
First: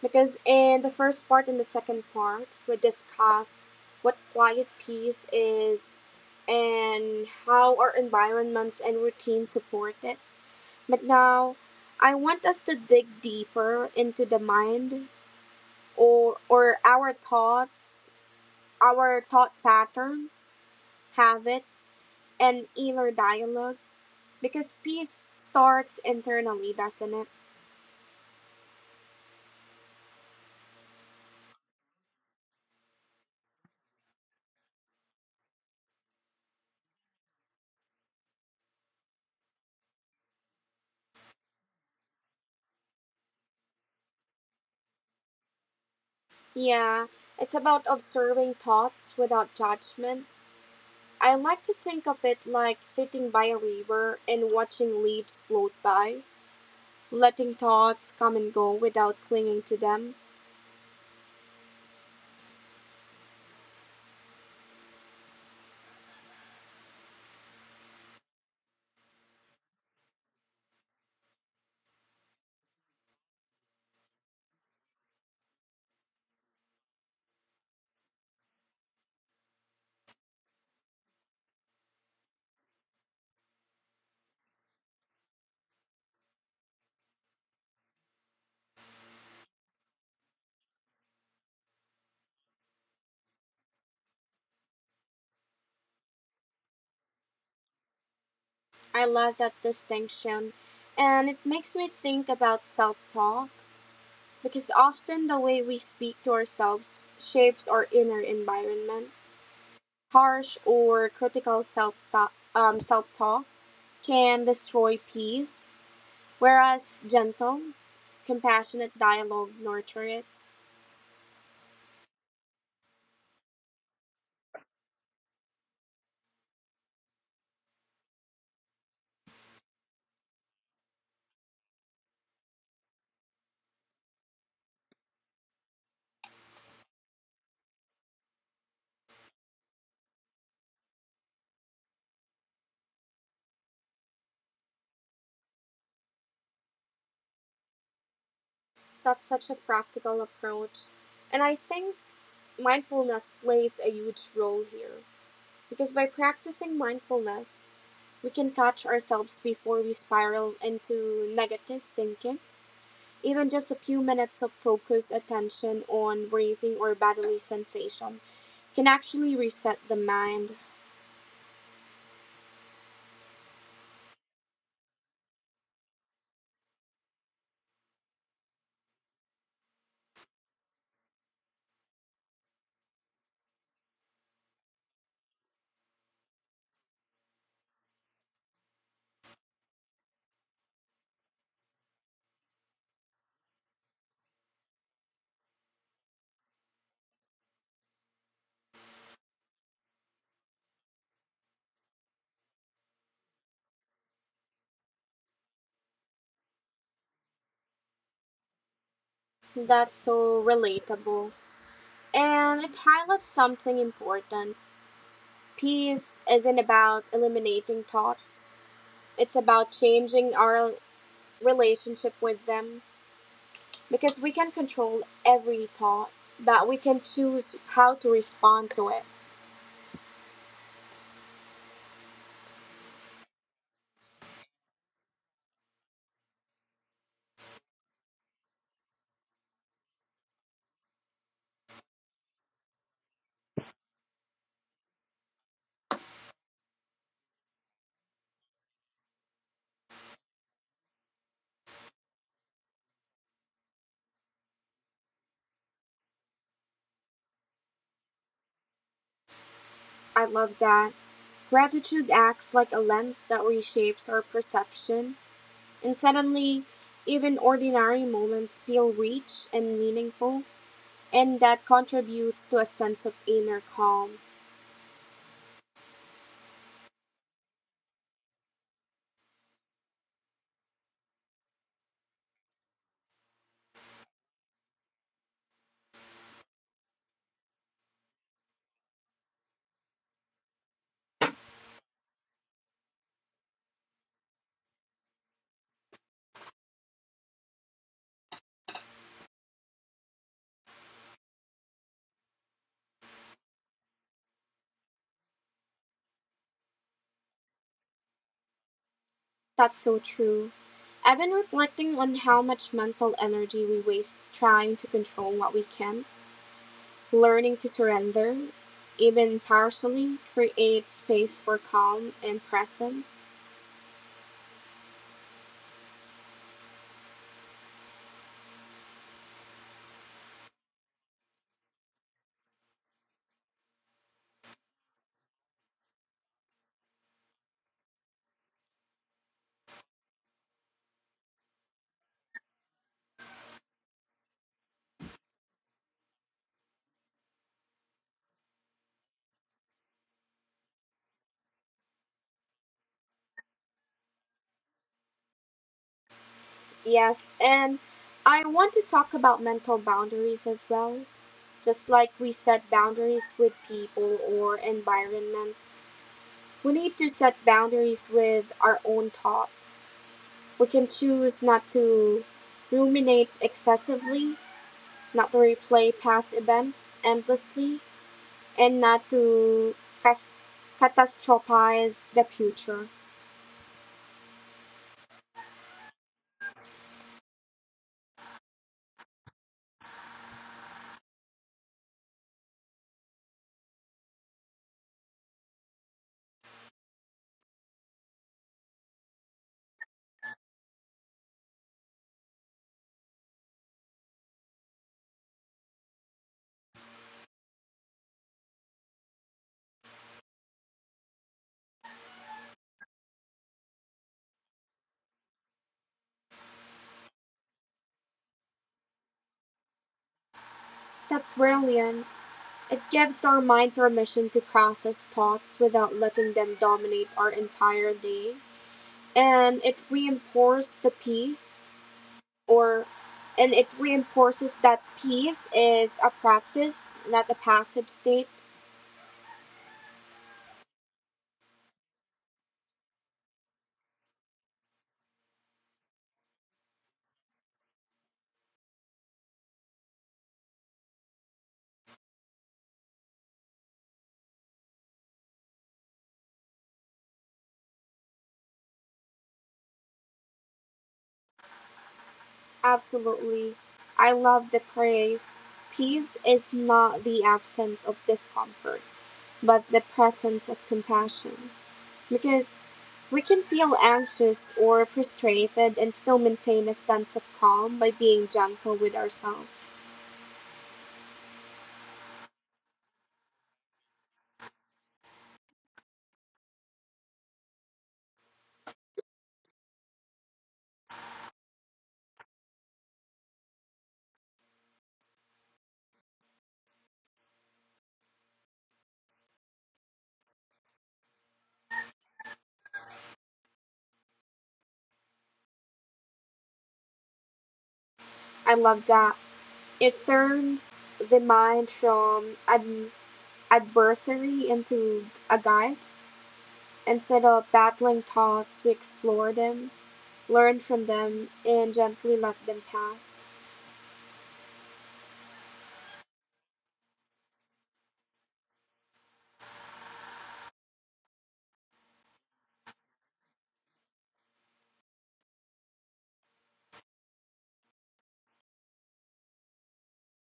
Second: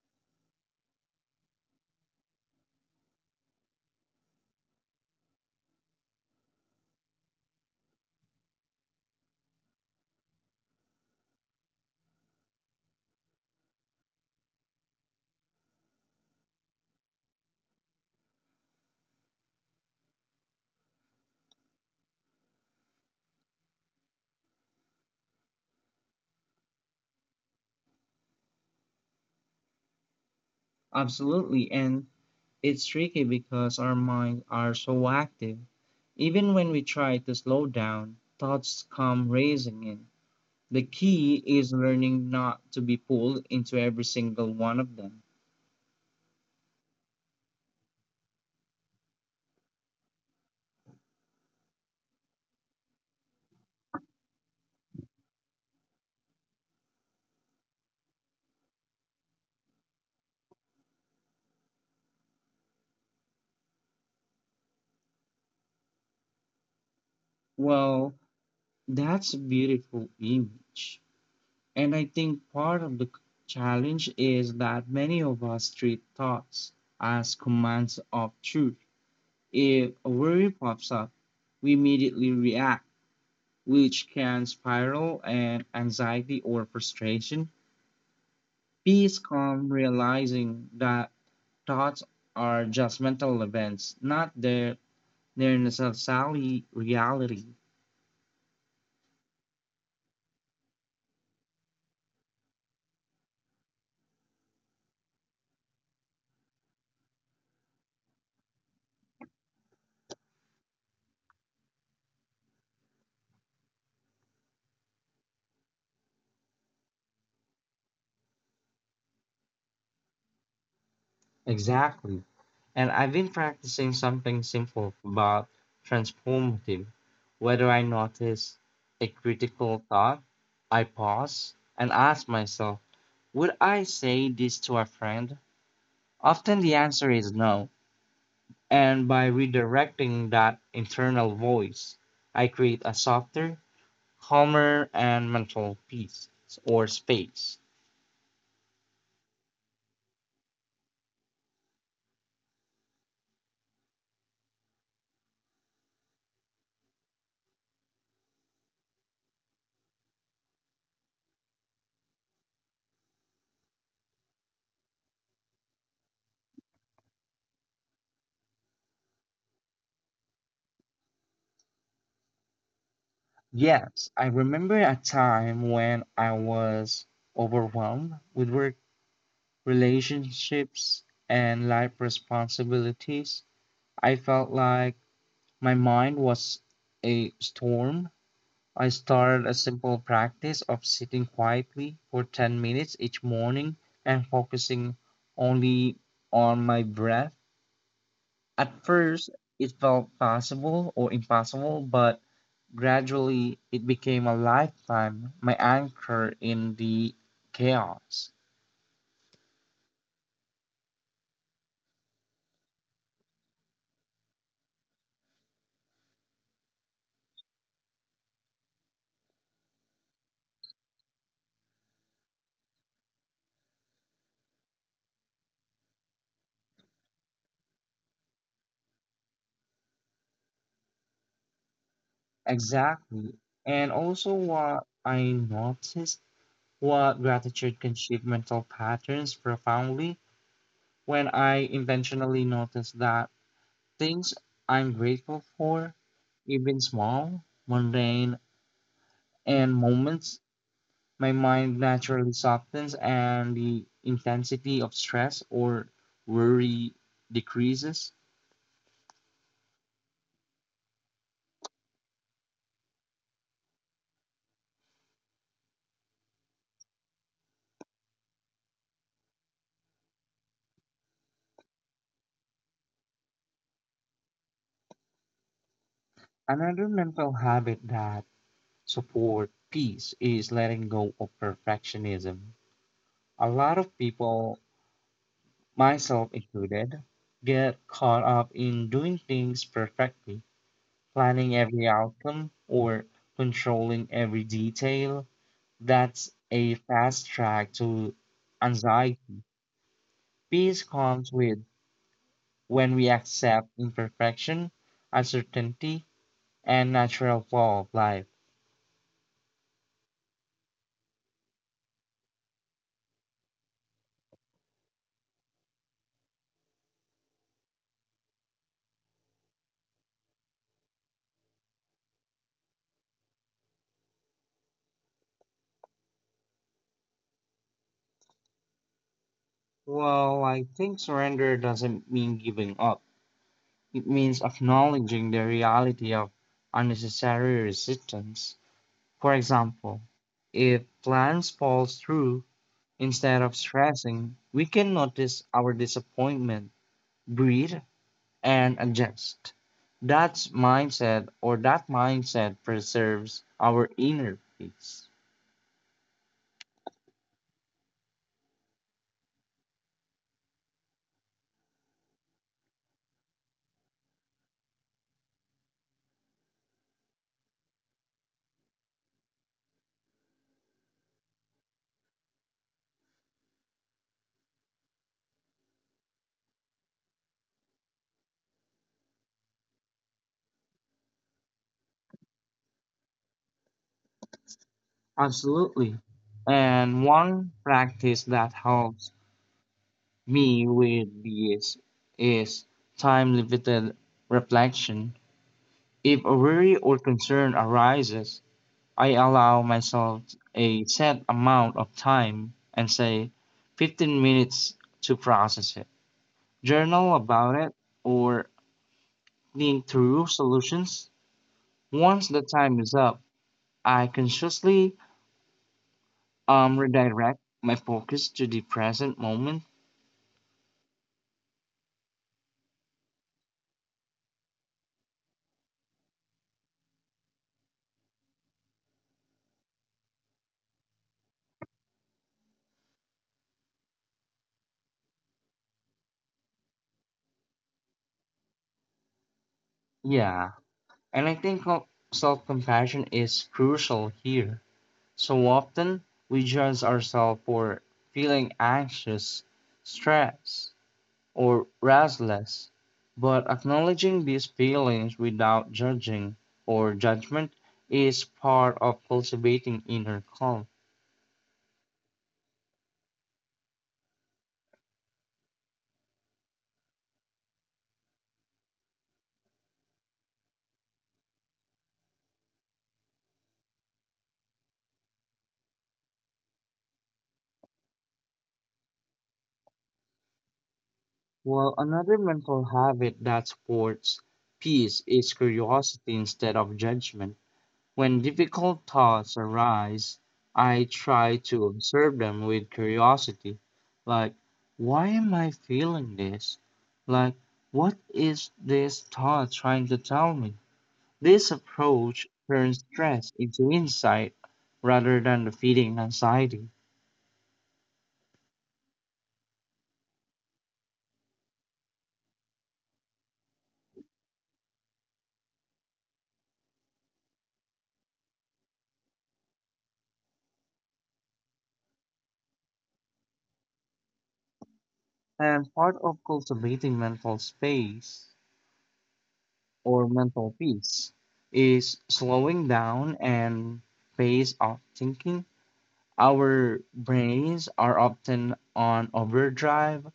Speaker 2: Because in the first part and the second part, we discuss what quiet peace is and how our environments and routines support it. But now, I want us to dig deeper into the mind, or our thoughts, our thought patterns, habits, and inner dialogue, because peace starts internally, doesn't it?
Speaker 1: Absolutely. And it's tricky because our minds are so active. Even when we try to slow down, thoughts come racing in. The key is learning not to be pulled into every single one of them.
Speaker 2: Yeah, it's about observing thoughts without judgment. I like to think of it like sitting by a river and watching leaves float by, letting thoughts come and go without clinging to them.
Speaker 1: Well, that's a beautiful image. And I think part of the challenge is that many of us treat thoughts as commands of truth. If a worry pops up, we immediately react, which can spiral and anxiety or frustration. Peace comes realizing that thoughts are just mental events, not their. They're in a sally reality.
Speaker 2: I love that distinction. And it makes me think about self talk, because often the way we speak to ourselves shapes our inner environment. Harsh or critical self talk can destroy peace, whereas gentle, compassionate dialogue nurture it.
Speaker 1: Exactly. And I've been practicing something simple but transformative. Whether I notice a critical thought, I pause and ask myself, would I say this to a friend? Often the answer is no. And by redirecting that internal voice, I create a softer, calmer, and mental peace or space.
Speaker 2: That's such a practical approach. And I think mindfulness plays a huge role here. Because by practicing mindfulness, we can catch ourselves before we spiral into negative thinking. Even just a few minutes of focused attention on breathing or bodily sensation can actually reset the mind.
Speaker 1: Yes, I remember a time when I was overwhelmed with work, relationships, and life responsibilities. I felt like my mind was a storm. I started a simple practice of sitting quietly for 10 minutes each morning and focusing only on my breath. At first, it felt possible or impossible, but gradually it became a lifetime, my anchor in the chaos.
Speaker 2: That's so relatable. And it highlights something important. Peace isn't about eliminating thoughts, it's about changing our relationship with them. Because we can control every thought, but we can choose how to respond to it.
Speaker 1: Exactly. And also, what I noticed, what gratitude can shift mental patterns profoundly when I intentionally notice that things I'm grateful for, even small, mundane, and moments, my mind naturally softens and the intensity of stress or worry decreases.
Speaker 2: I love that. Gratitude acts like a lens that reshapes our perception, and suddenly, even ordinary moments feel rich and meaningful, and that contributes to a sense of inner calm.
Speaker 1: Another mental habit that support peace is letting go of perfectionism. A lot of people, myself included, get caught up in doing things perfectly, planning every outcome or controlling every detail. That's a fast track to anxiety. Peace comes with when we accept imperfection, uncertainty, and natural flow of life.
Speaker 2: That's so true. I've been reflecting on how much mental energy we waste trying to control what we can. Learning to surrender, even partially, creates space for calm and presence.
Speaker 1: Well, I think surrender doesn't mean giving up. It means acknowledging the reality of unnecessary resistance. For example, if plans fall through, instead of stressing, we can notice our disappointment, breathe, and adjust. That's mindset or that mindset preserves our inner peace.
Speaker 2: Yes, and I want to talk about mental boundaries as well. Just like we set boundaries with people or environments, we need to set boundaries with our own thoughts. We can choose not to ruminate excessively, not to replay past events endlessly, and not to cas- catastrophize the future.
Speaker 1: Absolutely. And one practice that helps me with this is time limited reflection. If a worry or concern arises, I allow myself a set amount of time and say 15 minutes to process it, journal about it, or think through solutions. Once the time is up, I consciously redirect my focus to the present moment.
Speaker 2: That's brilliant. It gives our mind permission to process thoughts without letting them dominate our entire day. And it reinforces the peace or and it reinforces that peace is a practice, not a passive state.
Speaker 1: Yeah, and I think self compassion is crucial here. So often we judge ourselves for feeling anxious, stressed, or restless, but acknowledging these feelings without judging or judgment is part of cultivating inner calm.
Speaker 2: Absolutely. I love the phrase, peace is not the absence of discomfort, but the presence of compassion. Because we can feel anxious or frustrated and still maintain a sense of calm by being gentle with ourselves.
Speaker 1: Well, another mental habit that supports peace is curiosity instead of judgment. When difficult thoughts arise, I try to observe them with curiosity. Like, why am I feeling this? Like, what is this thought trying to tell me? This approach turns stress into insight rather than defeating anxiety.
Speaker 2: I love that. It turns the mind from an adversary into a guide. Instead of battling thoughts, we explore them, learn from them, and gently let them pass.
Speaker 1: And part of cultivating mental space or mental peace is slowing down and pace of thinking. Our brains are often on overdrive,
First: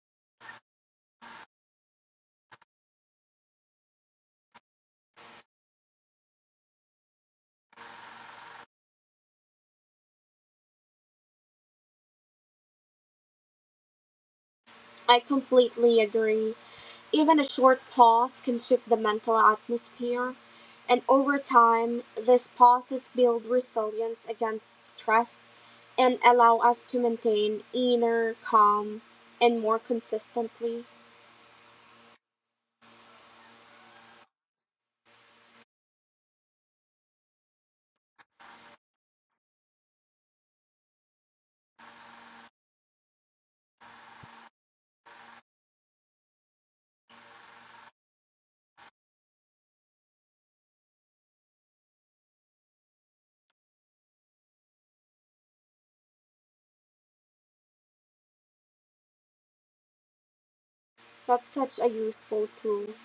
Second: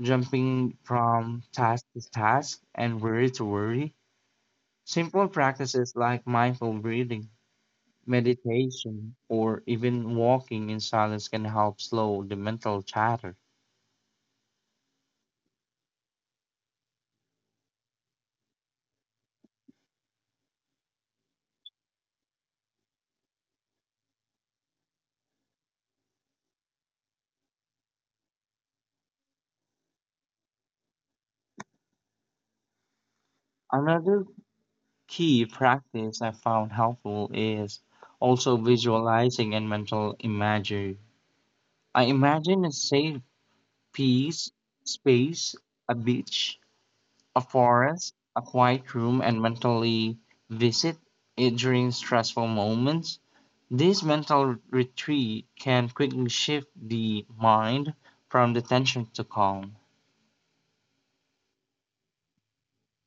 Speaker 1: jumping from task to task and worry to worry. Simple practices like mindful breathing, meditation, or even walking in silence can help slow the mental chatter.
Speaker 2: I completely agree. Even a short pause can shift the mental atmosphere, and over time, these pauses build resilience against stress and allow us to maintain inner calm and more consistently.
Speaker 1: Another key practice I found helpful is also visualizing and mental imagery. I imagine a safe, peace, space, a beach, a forest, a quiet room, and mentally visit it during stressful moments. This mental retreat can quickly shift the mind from the tension to calm.
Speaker 2: That's such a useful tool,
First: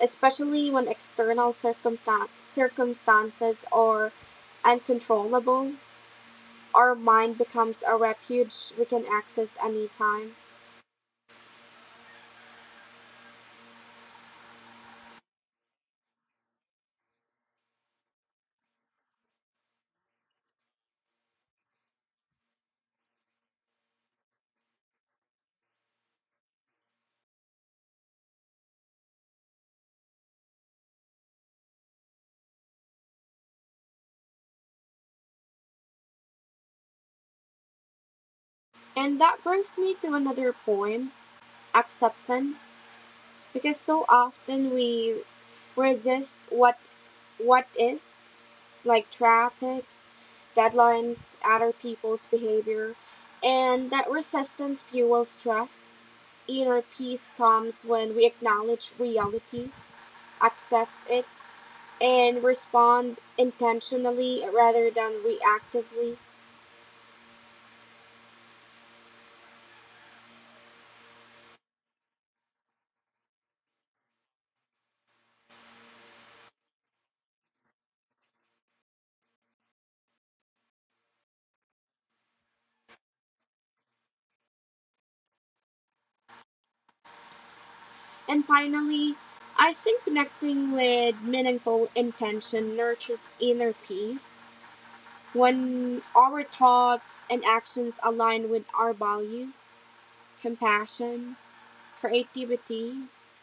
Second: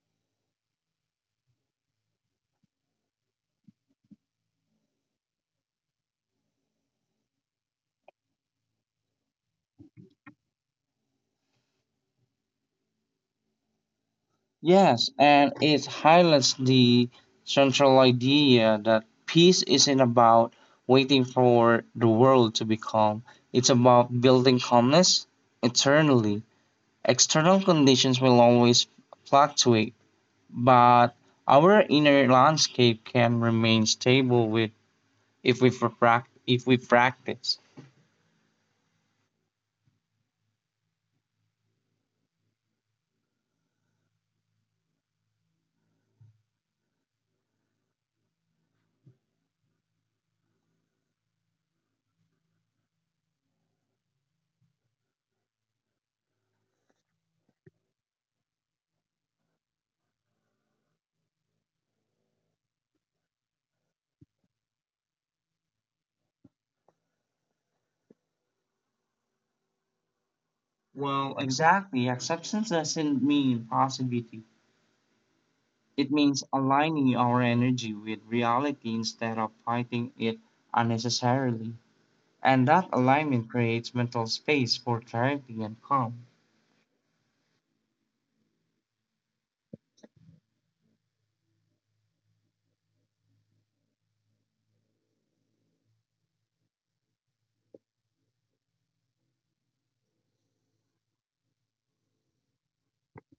Speaker 2: especially when external circumstances are uncontrollable. Our mind becomes a refuge we can access anytime.
Speaker 1: Yes, and it highlights the central idea that peace isn't about waiting for the world to be calm, it's about building calmness internally. External conditions will always fluctuate, but our inner landscape can remain stable with if we practice.
Speaker 2: And that brings me to another point: acceptance. Because so often we resist what is, like traffic, deadlines, other people's behavior, and that resistance fuels stress. Inner peace comes when we acknowledge reality, accept it, and respond intentionally rather than reactively.
Speaker 1: Well, exactly. Acceptance doesn't mean possibility. It means aligning our energy with reality instead of fighting it unnecessarily. And that alignment creates mental space for clarity and calm.
Speaker 2: And finally, I think connecting with meaningful intention nurtures inner peace. When our thoughts and actions align with our values, compassion, creativity,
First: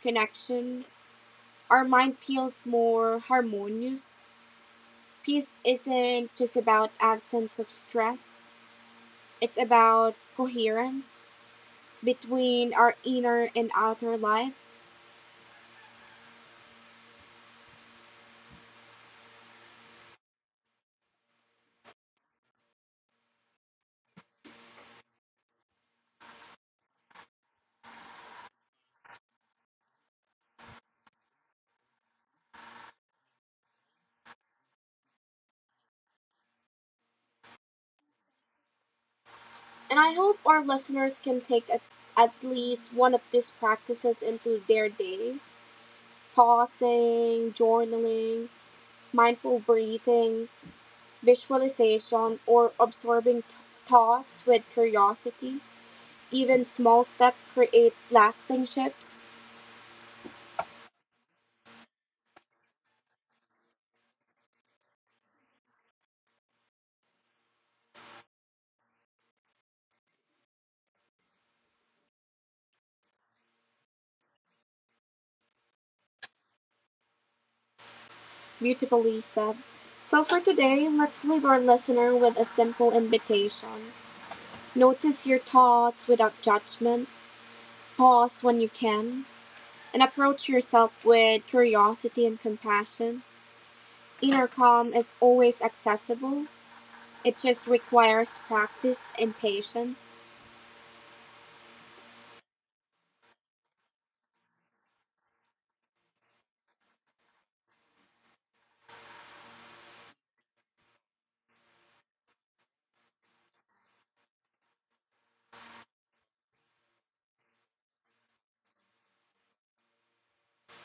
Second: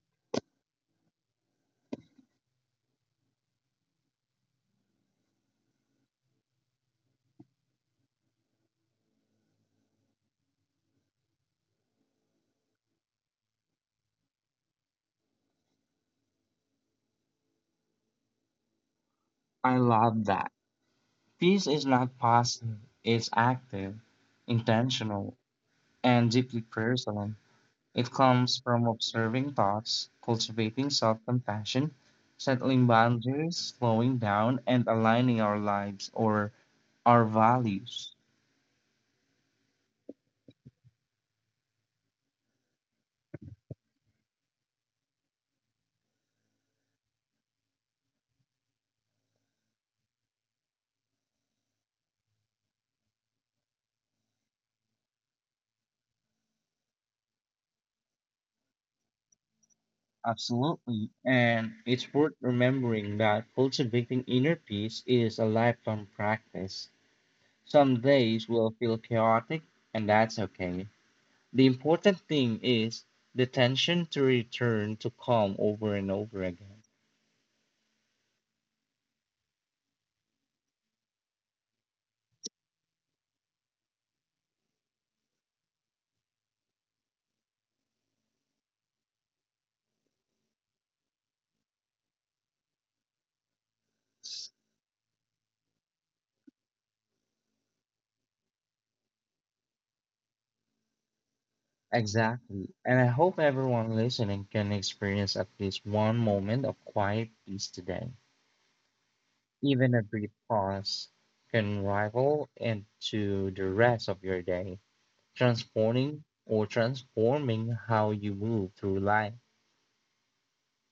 Speaker 2: connection, our mind feels more harmonious. Peace isn't just about absence of stress, it's about coherence between our inner and outer lives.
Speaker 1: I love that. Peace is not passive, it's active, intentional, and deeply personal. It comes from observing thoughts, cultivating self compassion, settling boundaries, slowing down, and aligning our lives or our values.
Speaker 2: And I hope our listeners can take at least one of these practices into their day: pausing, journaling, mindful breathing, visualization, or absorbing thoughts with curiosity. Even small step creates lasting shifts.
Speaker 1: Absolutely. And it's worth remembering that cultivating inner peace is a lifelong practice. Some days will feel chaotic, and that's okay. The important thing is the tension to return to calm over and over again.
Speaker 2: Beautifully said. So for today, let's leave our listener with a simple invitation. Notice your thoughts without judgment. Pause when you can, and approach yourself with curiosity and compassion. Inner calm is always accessible. It just requires practice and patience.
Speaker 1: Exactly. And I hope everyone listening can experience at least one moment of quiet peace today. Even a brief pause can rival into the rest of your day, transforming or transforming how you move through life.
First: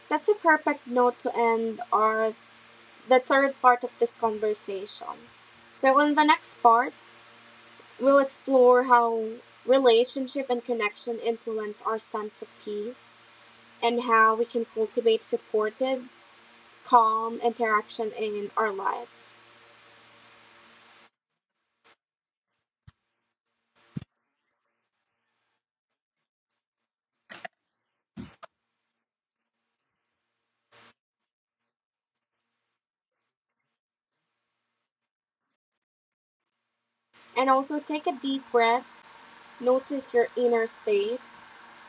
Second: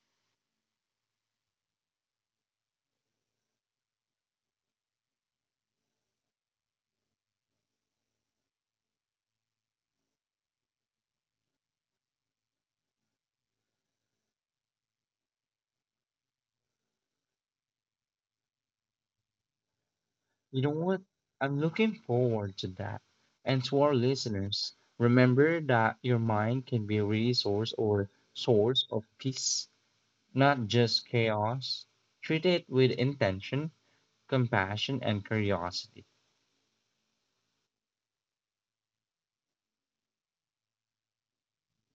Speaker 2: That's a perfect note to end our the third part of this conversation. So, in the next part, we'll explore how relationship and connection influence our sense of peace and how we can cultivate supportive, calm interaction in our lives.
Speaker 1: You know what? I'm looking forward to that. And to our listeners, remember that your mind can be a resource or source of peace, not just chaos. Treat it with intention compassion and curiosity.
Speaker 2: And also take a deep breath, notice your inner state,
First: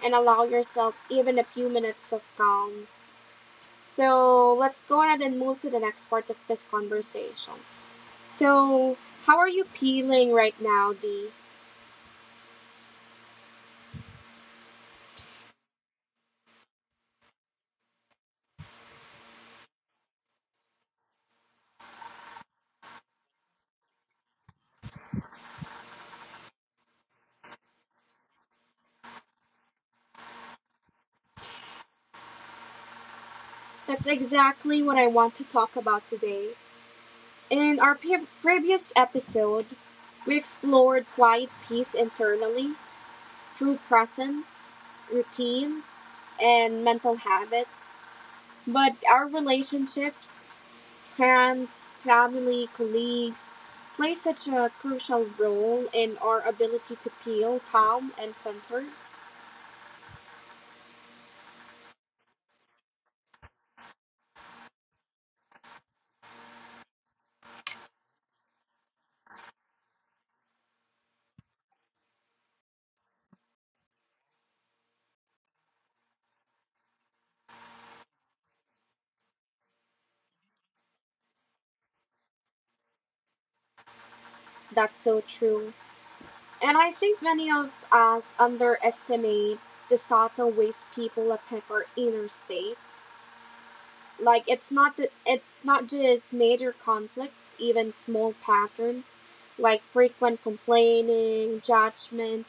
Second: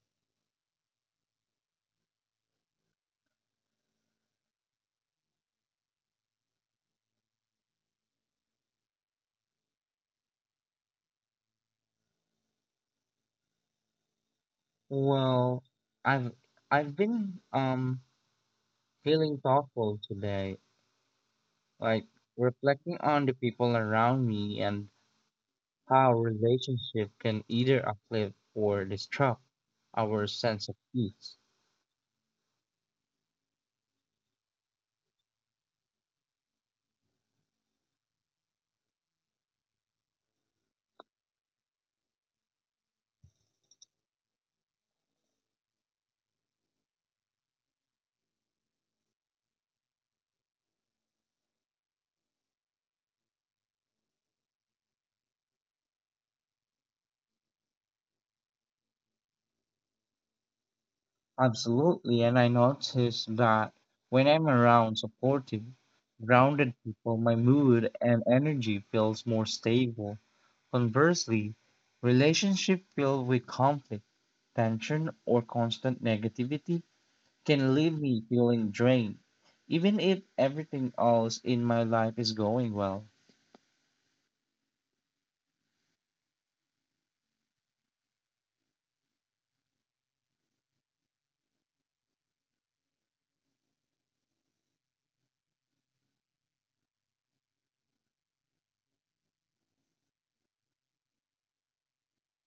Speaker 2: and allow yourself even a few minutes of calm. So, let's go ahead and move to the next part of this conversation. So, how are you feeling right now, Dee?
Speaker 1: Well, I've I've been feeling thoughtful today, like reflecting on the people around me and how relationship can either uplift or disrupt our sense of peace.
Speaker 2: That's exactly what I want to talk about today. In our previous episode, we explored quiet peace internally through presence, routines, and mental habits. But our relationships, friends, family, colleagues, play such a crucial role in our ability to feel calm and centered.
Speaker 1: Absolutely, and I noticed that when I'm around supportive, grounded people, my mood and energy feels more stable. Conversely, relationship filled with conflict tension, or constant negativity can leave me feeling drained, even if everything else in my life is going well.
Speaker 2: That's so true. And I think many of us underestimate the subtle ways people affect our inner state. Like it's not just major conflicts, even small patterns like frequent complaining, judgment,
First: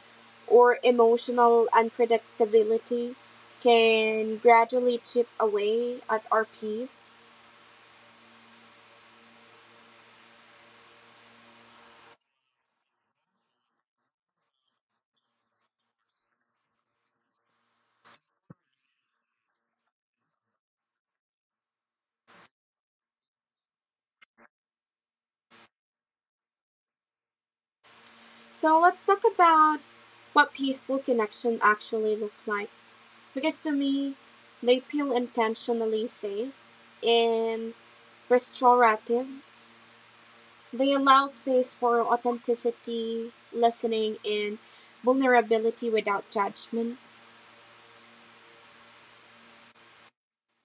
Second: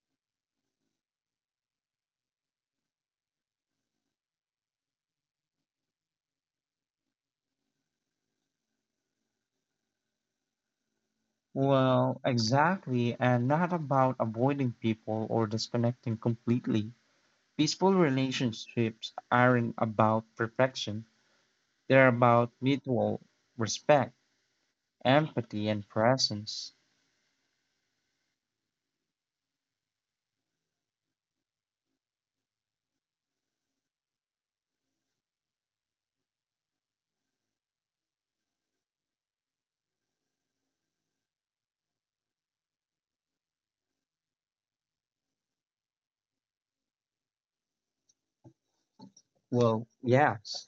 Speaker 2: or emotional unpredictability can gradually chip away at our peace.
Speaker 1: Well, exactly, and not about avoiding people or disconnecting completely. Peaceful relationships aren't about perfection, they're about mutual respect, empathy, and presence.
Speaker 2: So let's talk about what peaceful connection actually looks like. Because to me, they feel intentionally safe and restorative. They allow space for authenticity, listening, and vulnerability without judgment.
Speaker 1: Well, yes.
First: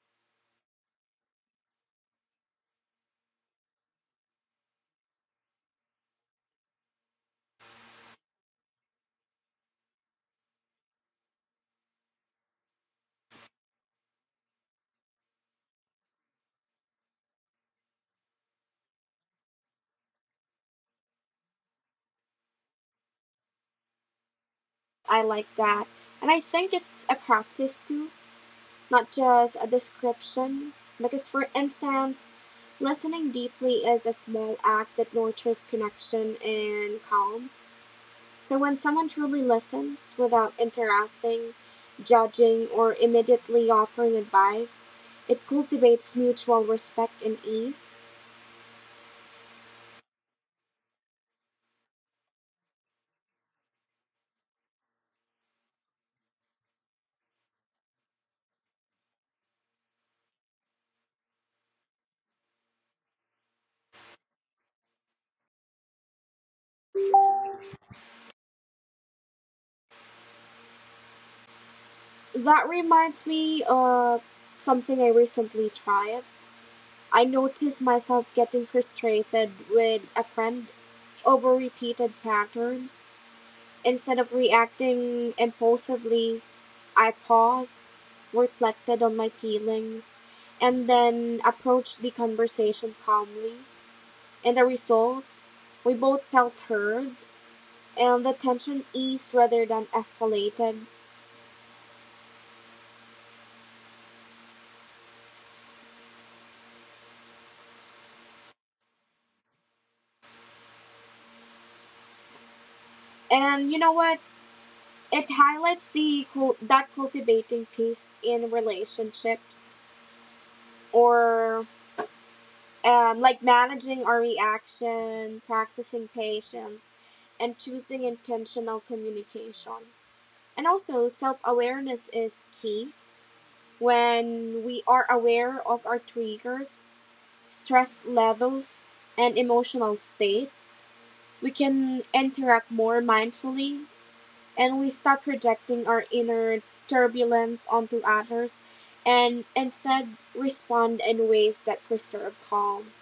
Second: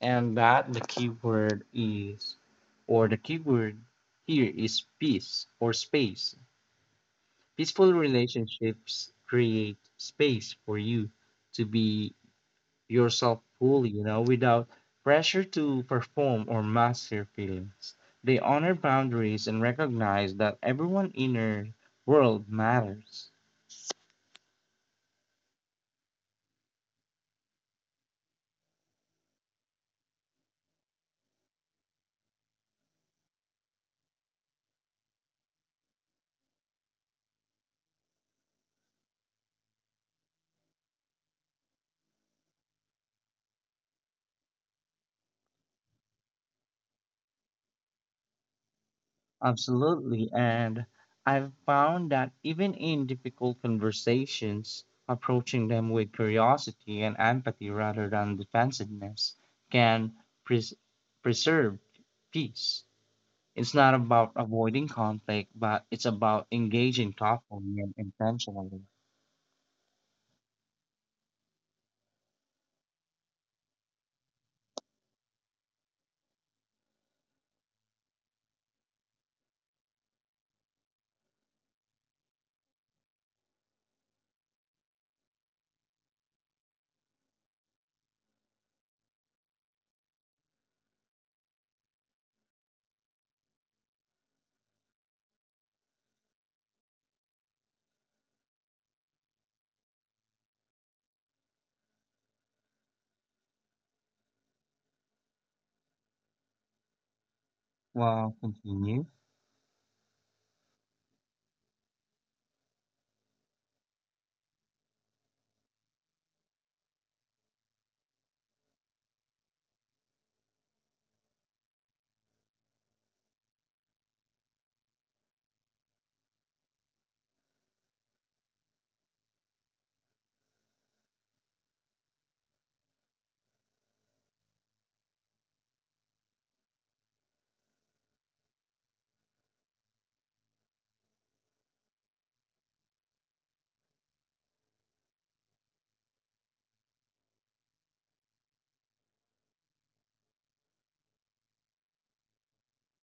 Speaker 1: and that the keyword is or the keyword here is peace or space. Peaceful relationships create space for you to be yourself fully, you know, without pressure to perform or mask your feelings. They honor boundaries and recognize that everyone's inner world matters.
Speaker 2: I like that. And I think it's a practice too, not just a description. Because, for instance, listening deeply is a small act that nurtures connection and calm. So when someone truly listens without interacting, judging, or immediately offering advice, it cultivates mutual respect and ease.
Speaker 1: Absolutely. And I've found that even in difficult conversations, approaching them with curiosity and empathy rather than defensiveness can pres- preserve peace. It's not about avoiding conflict, but it's about engaging thoughtfully and intentionally.
Speaker 2: That reminds me of something I recently tried. I noticed myself getting frustrated with a friend over repeated patterns. Instead of reacting impulsively, I paused, reflected on my feelings, and then approached the conversation calmly. And the result, we both felt heard, and the tension eased rather than escalated.
Speaker 1: Well, continue.
Speaker 2: And you know what? It highlights the that cultivating peace in relationships, or like managing our reaction, practicing patience, and choosing intentional communication. And also, self awareness is key. When we are aware of our triggers, stress levels, and emotional state, we can interact more mindfully and we stop projecting our inner turbulence onto others and instead respond in ways that preserve calm.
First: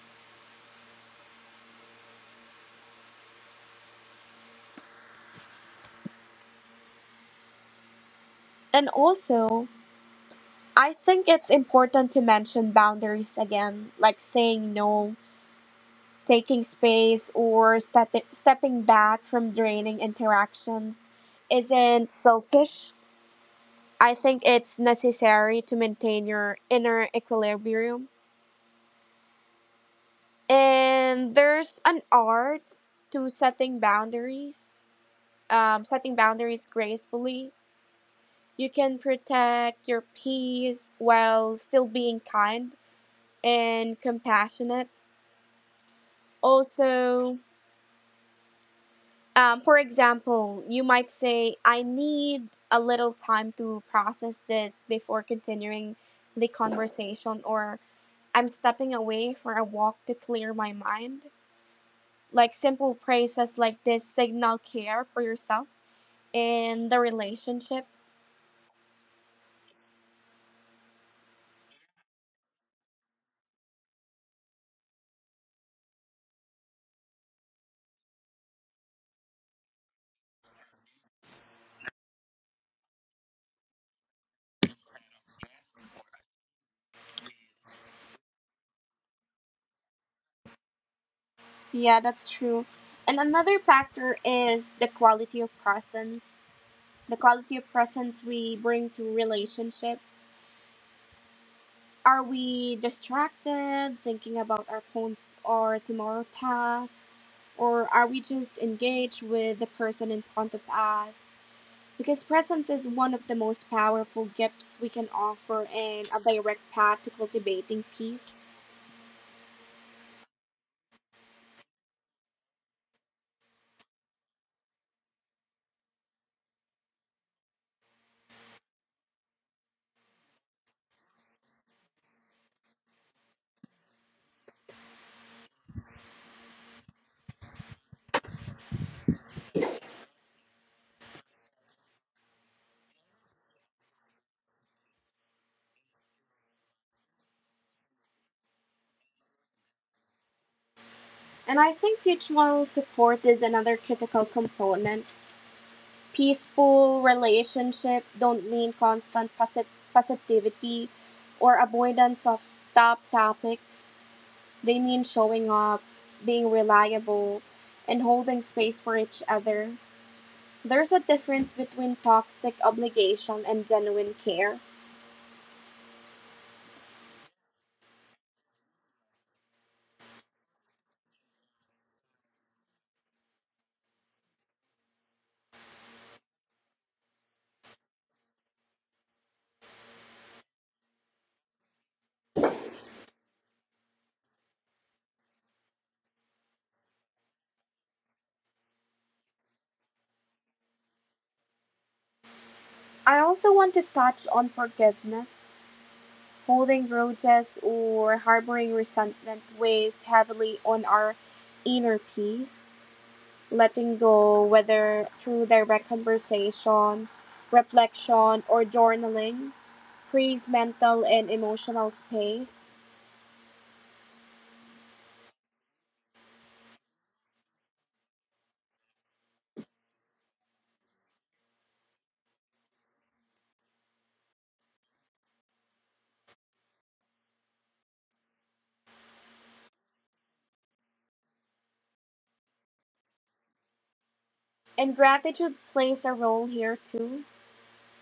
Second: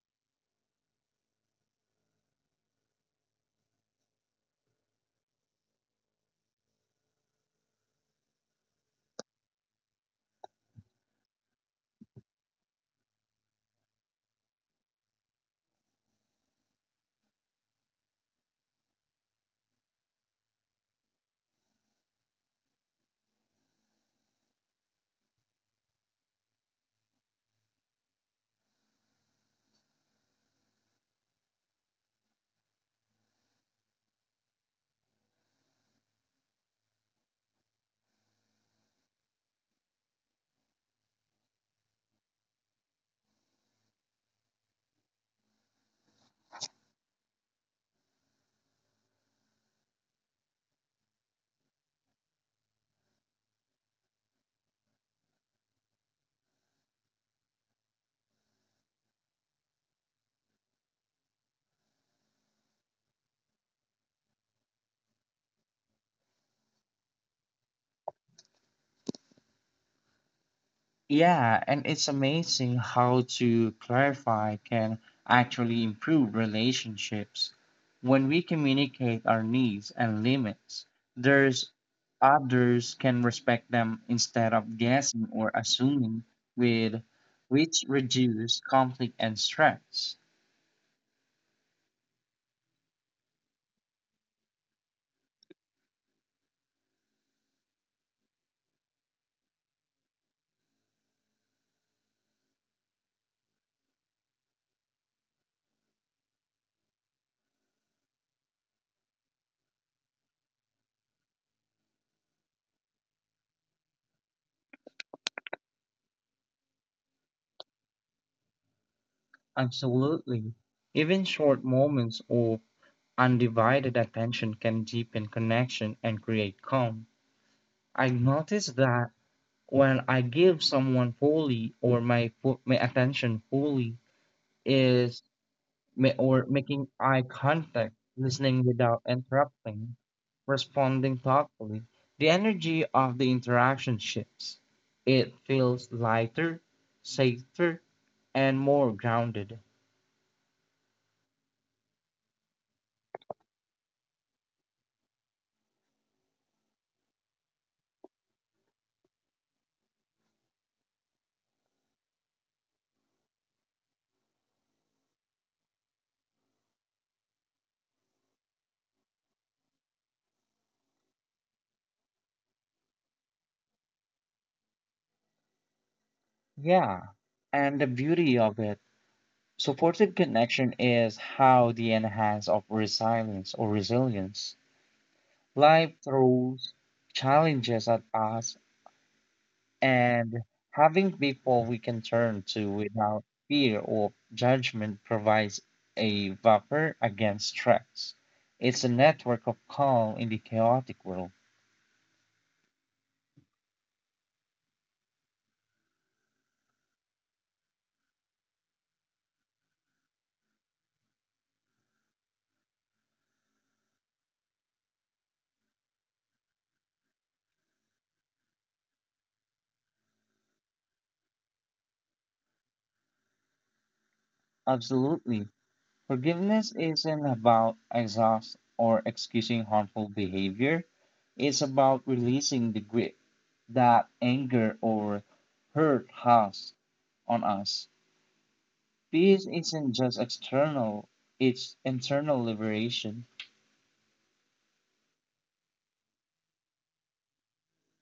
Speaker 2: And also, I think it's important to mention boundaries again, like saying no, taking space, or stepping back from draining interactions isn't selfish. I think it's necessary to maintain your inner equilibrium. And there's an art to setting boundaries, setting boundaries gracefully. You can protect your peace while still being kind and compassionate also. For example, you might say, I need a little time to process this before continuing the conversation, or I'm stepping away for a walk to clear my mind. Like simple phrases like this signal care for yourself in the relationship.
Speaker 1: Yeah, and it's amazing how to clarify can actually improve relationships. When we communicate our needs and limits, there's others can respect them instead of guessing or assuming with which reduce conflict and stress.
Speaker 2: Yeah, that's true. And another factor is the quality of presence, the quality of presence we bring to relationship. Are we distracted, thinking about our phones or tomorrow tasks, or are we just engaged with the person in front of us? Because presence is one of the most powerful gifts we can offer and a direct path to cultivating peace.
Speaker 1: Absolutely. Even short moments of undivided attention can deepen connection and create calm. I've noticed that when I give someone fully or my attention fully is ma- or making eye contact, listening without interrupting, responding thoughtfully, the energy of the interaction shifts. It feels lighter, safer, and more grounded.
Speaker 2: And I think mutual support is another critical component. Peaceful relationships don't mean constant positivity or avoidance of topics. They mean showing up, being reliable, and holding space for each other. There's a difference between toxic obligation and genuine care.
Speaker 1: Yeah, and the beauty of it, supported connection is how the enhance of resilience or resilience. Life throws challenges at us and having people we can turn to without fear or judgment provides a buffer against threats. It's a network of calm in the chaotic world.
Speaker 2: I also want to touch on forgiveness. Holding grudges or harboring resentment weighs heavily on our inner peace. Letting go, whether through direct conversation, reflection, or journaling, frees mental and emotional space.
Speaker 1: Absolutely. Forgiveness isn't about exhaust or excusing harmful behavior. It's about releasing the grip that anger or hurt has on us. Peace isn't just external, it's internal liberation.
Speaker 2: And gratitude plays a role here too,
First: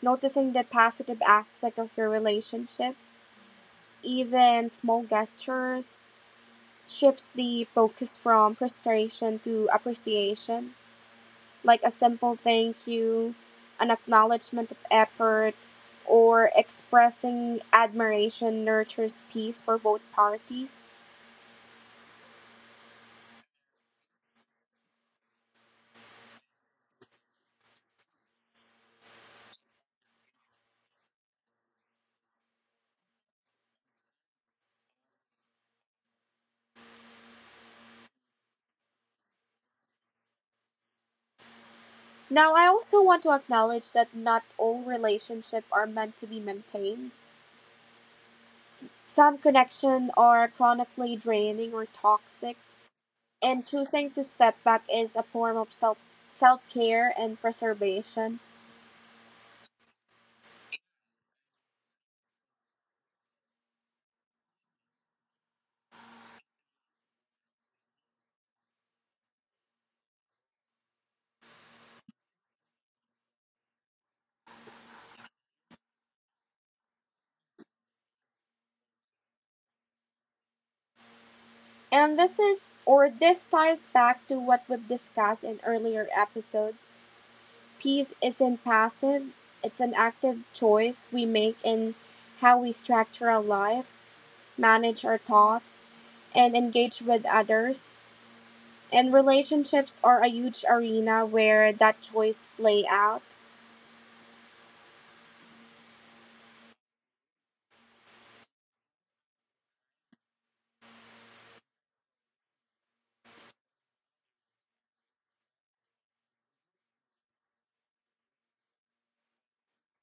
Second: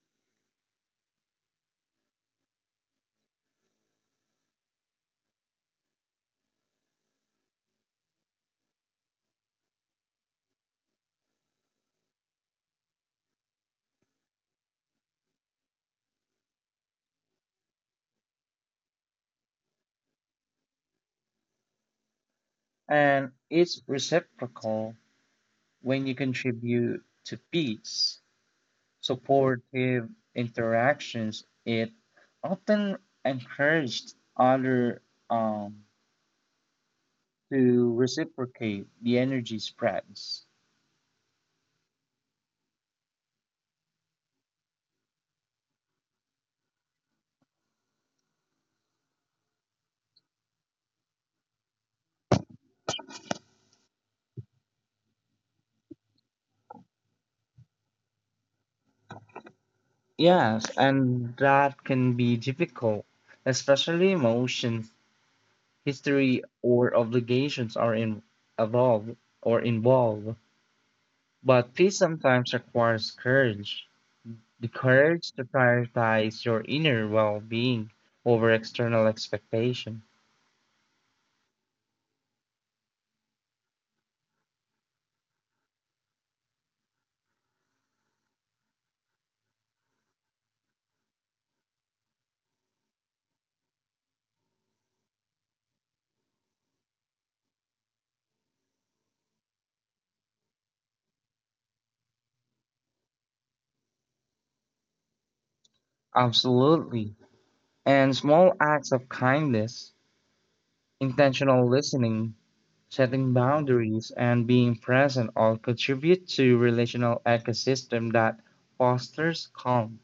Speaker 2: noticing the positive aspect of your relationship. Even small gestures shifts the focus from frustration to appreciation, like a simple thank you, an acknowledgement of effort, or expressing admiration nurtures peace for both parties.
Speaker 1: And it's reciprocal when you contribute to peace, supportive interactions. It often encouraged other um, to reciprocate the energy spreads.
Speaker 2: Now, I also want to acknowledge that not all relationships are meant to be maintained. Some connections are chronically draining or toxic, and choosing to step back is a form of self care and preservation.
Speaker 1: Yes, and that can be difficult, especially emotions, history, or obligations are in, evolve or involved. But peace sometimes requires courage. The courage to prioritize your inner well being over external expectation.
Speaker 2: And this is or this ties back to what we've discussed in earlier episodes. Peace isn't passive, it's an active choice we make in how we structure our lives, manage our thoughts, and engage with others. And relationships are a huge arena where that choice play out.
Speaker 1: Absolutely. And small acts of kindness, intentional listening, setting boundaries, and being present all contribute to relational ecosystem that fosters calm.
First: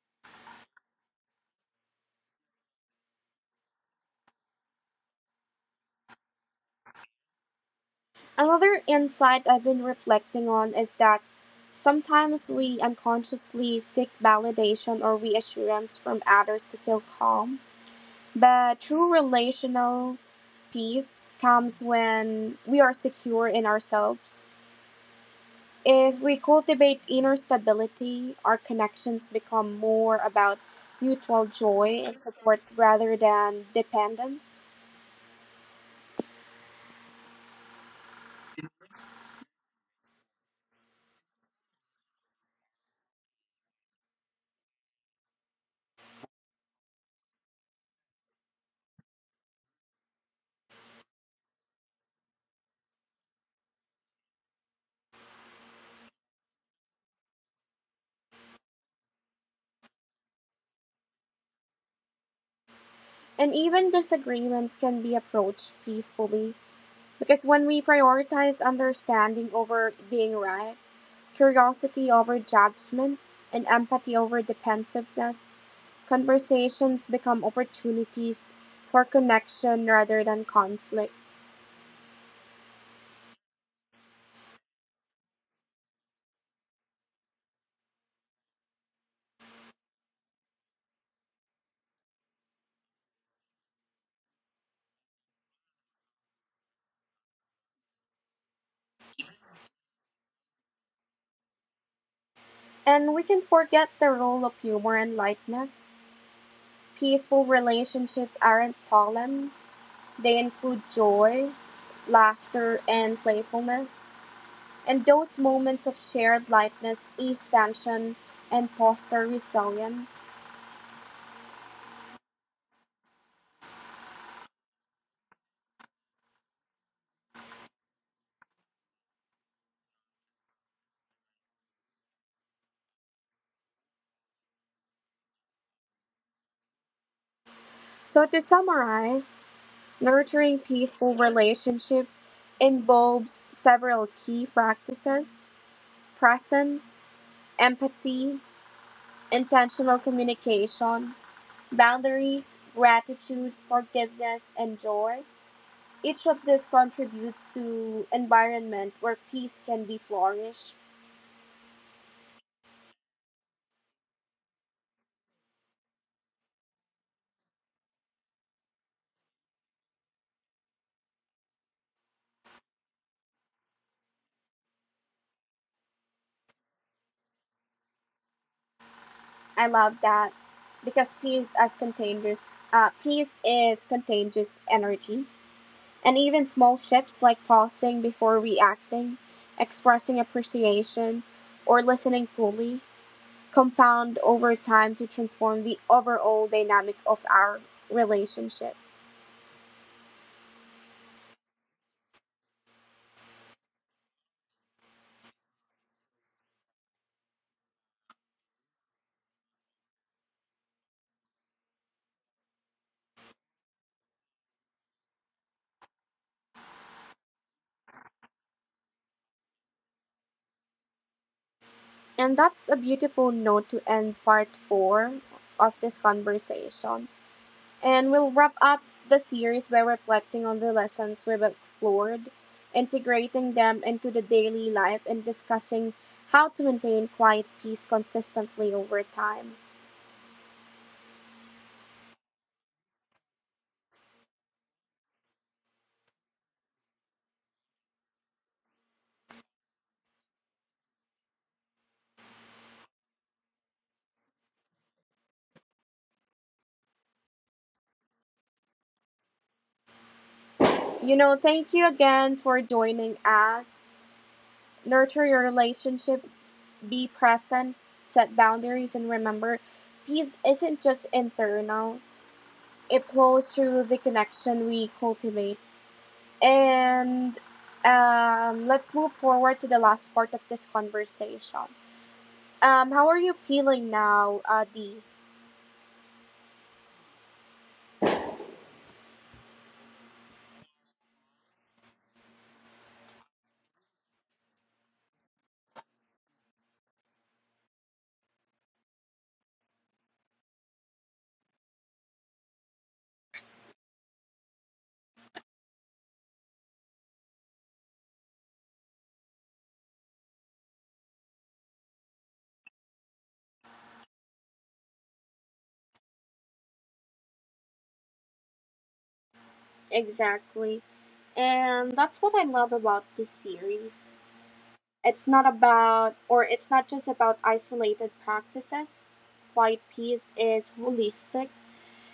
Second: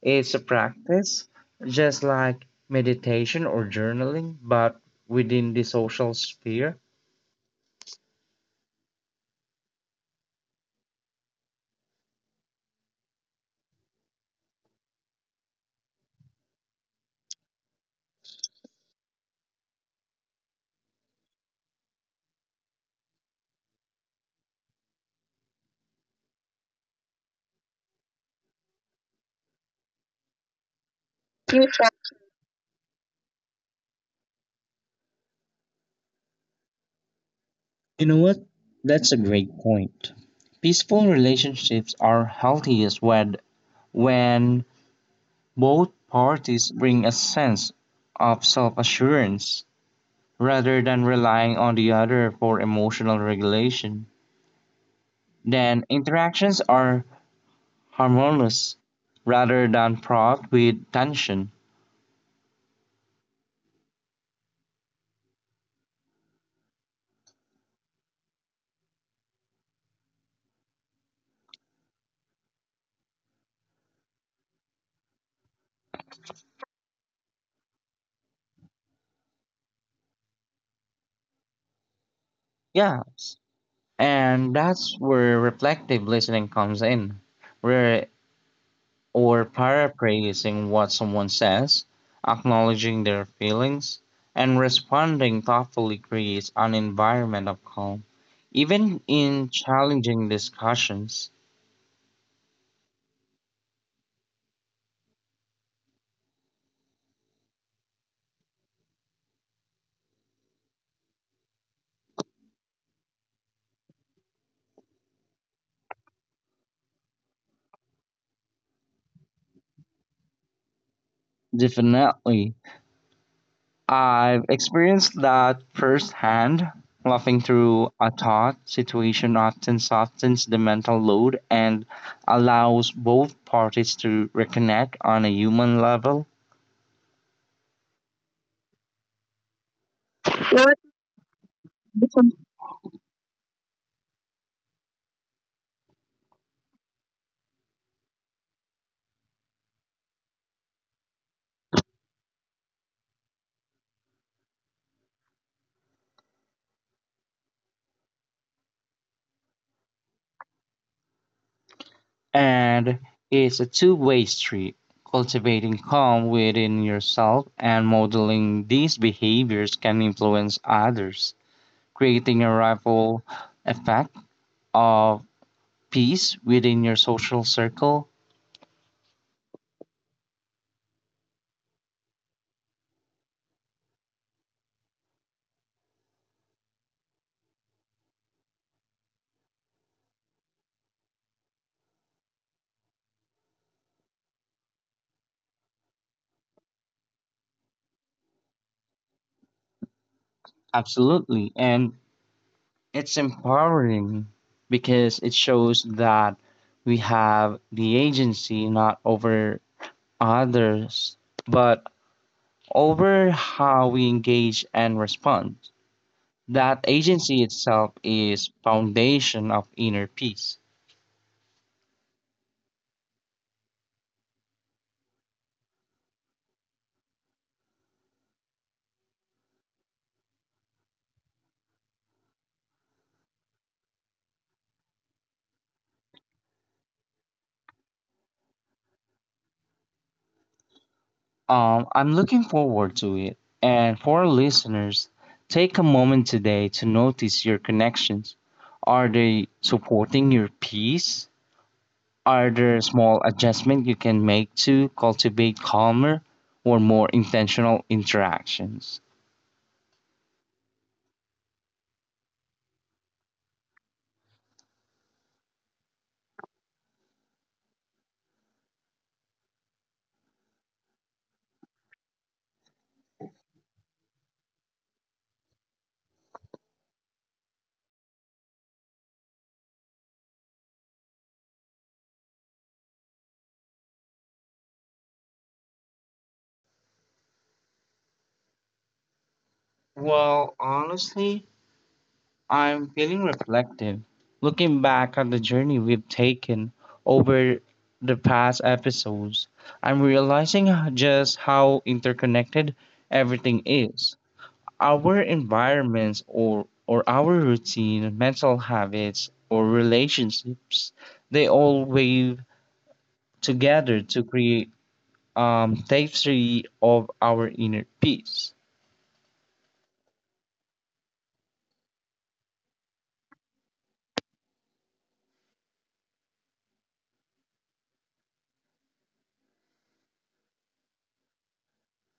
Speaker 1: It's a practice just like meditation or journaling, but within the social sphere.
Speaker 2: Another insight I've been reflecting on is that sometimes we unconsciously seek validation or reassurance from others to feel calm. But true relational peace comes when we are secure in ourselves. If we cultivate inner stability, our connections become more about mutual joy and support rather than dependence.
Speaker 1: You know what? That's a great point. Peaceful relationships are healthiest when both parties bring a sense of self assurance rather than relying on the other for emotional regulation. Then interactions are harmonious rather than fraught with tension.
Speaker 2: And even disagreements can be approached peacefully. Because when we prioritize understanding over being right, curiosity over judgment, and empathy over defensiveness, conversations become opportunities for connection rather than conflict.
Speaker 1: Yes. And that's where reflective listening comes in, where or paraphrasing what someone says, acknowledging their feelings, and responding thoughtfully creates an environment of calm. Even in challenging discussions,
Speaker 2: And we can forget the role of humor and lightness. Peaceful relationships aren't solemn, they include joy, laughter, and playfulness. And those moments of shared lightness ease tension and foster resilience.
Speaker 1: definitely. I've experienced that firsthand. Laughing through a thought situation often softens the mental load and allows both parties to reconnect on a human level.
Speaker 2: So, to summarize, nurturing peaceful relationship involves several key practices: presence, empathy, intentional communication, boundaries, gratitude, forgiveness, and joy. Each of these contributes to environment where peace can be flourished.
Speaker 1: And it's a two-way street. Cultivating calm within yourself and modeling these behaviors can influence others, creating a ripple effect of peace within your social circle.
Speaker 2: I love that because peace is contagious energy. And even small shifts like pausing before reacting, expressing appreciation, or listening fully compound over time to transform the overall dynamic of our relationship.
Speaker 1: Absolutely. And it's empowering because it shows that we have the agency not over others, but over how we engage and respond. That agency itself is foundation of inner peace.
Speaker 2: And that's a beautiful note to end part four of this conversation. And we'll wrap up the series by reflecting on the lessons we've explored, integrating them into the daily life, and discussing how to maintain quiet peace consistently over time.
Speaker 1: I'm looking forward to it. And for our listeners, take a moment today to notice your connections. Are they supporting your peace? Are there small adjustments you can make to cultivate calmer or more intentional interactions?
Speaker 2: You know, thank you again for joining us. Nurture your relationship, be present, set boundaries, and remember peace isn't just internal, it flows through the connection we cultivate. And let's move forward to the last part of this conversation. How are you feeling now, Dee?
Speaker 1: Well, honestly, I'm feeling reflective, looking back at the journey we've taken over the past episodes. I'm realizing just how interconnected everything is. Our environments or our routine, mental habits or relationships, they all weave together to create tapestry of our inner peace.
Speaker 2: Exactly. And that's what I love about this series. It's not just about isolated practices. Quiet peace is holistic,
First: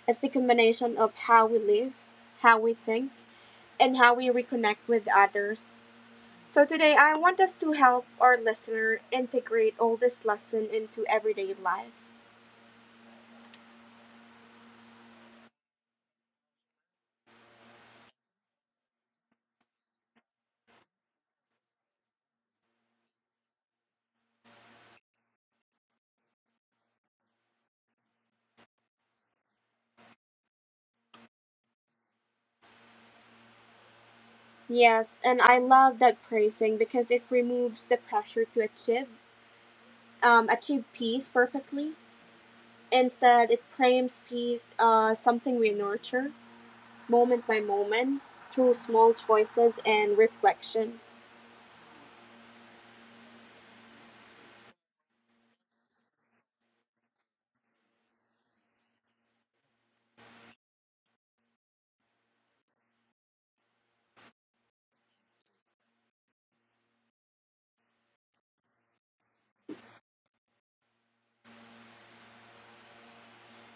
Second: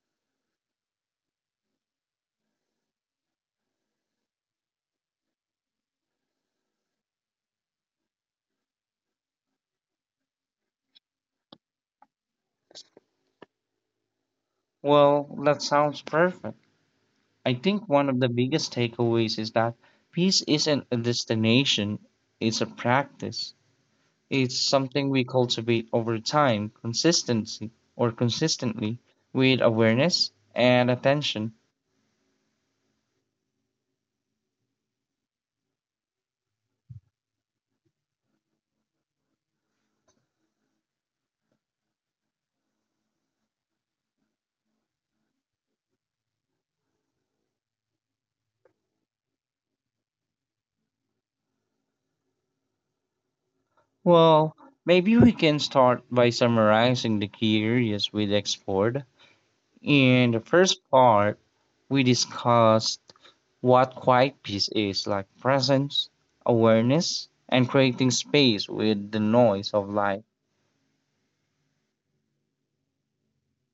Speaker 2: it's the combination of how we live, how we think, and how we reconnect with others. So, today I want us to help our listener integrate all this lesson into everyday life.
Speaker 1: Well, that sounds perfect. I think one of the biggest takeaways is that peace isn't a destination, it's a practice. It's something we cultivate over time, consistency or consistently with awareness and attention.
Speaker 2: Yes, and I love that praising because it removes the pressure to achieve peace perfectly. Instead, it frames peace as something we nurture, moment by moment through small choices and reflection.
Speaker 1: Well, maybe we can start by summarizing the key areas we explored. In the first part, we discussed what quiet peace is like presence, awareness, and creating space with the noise of life.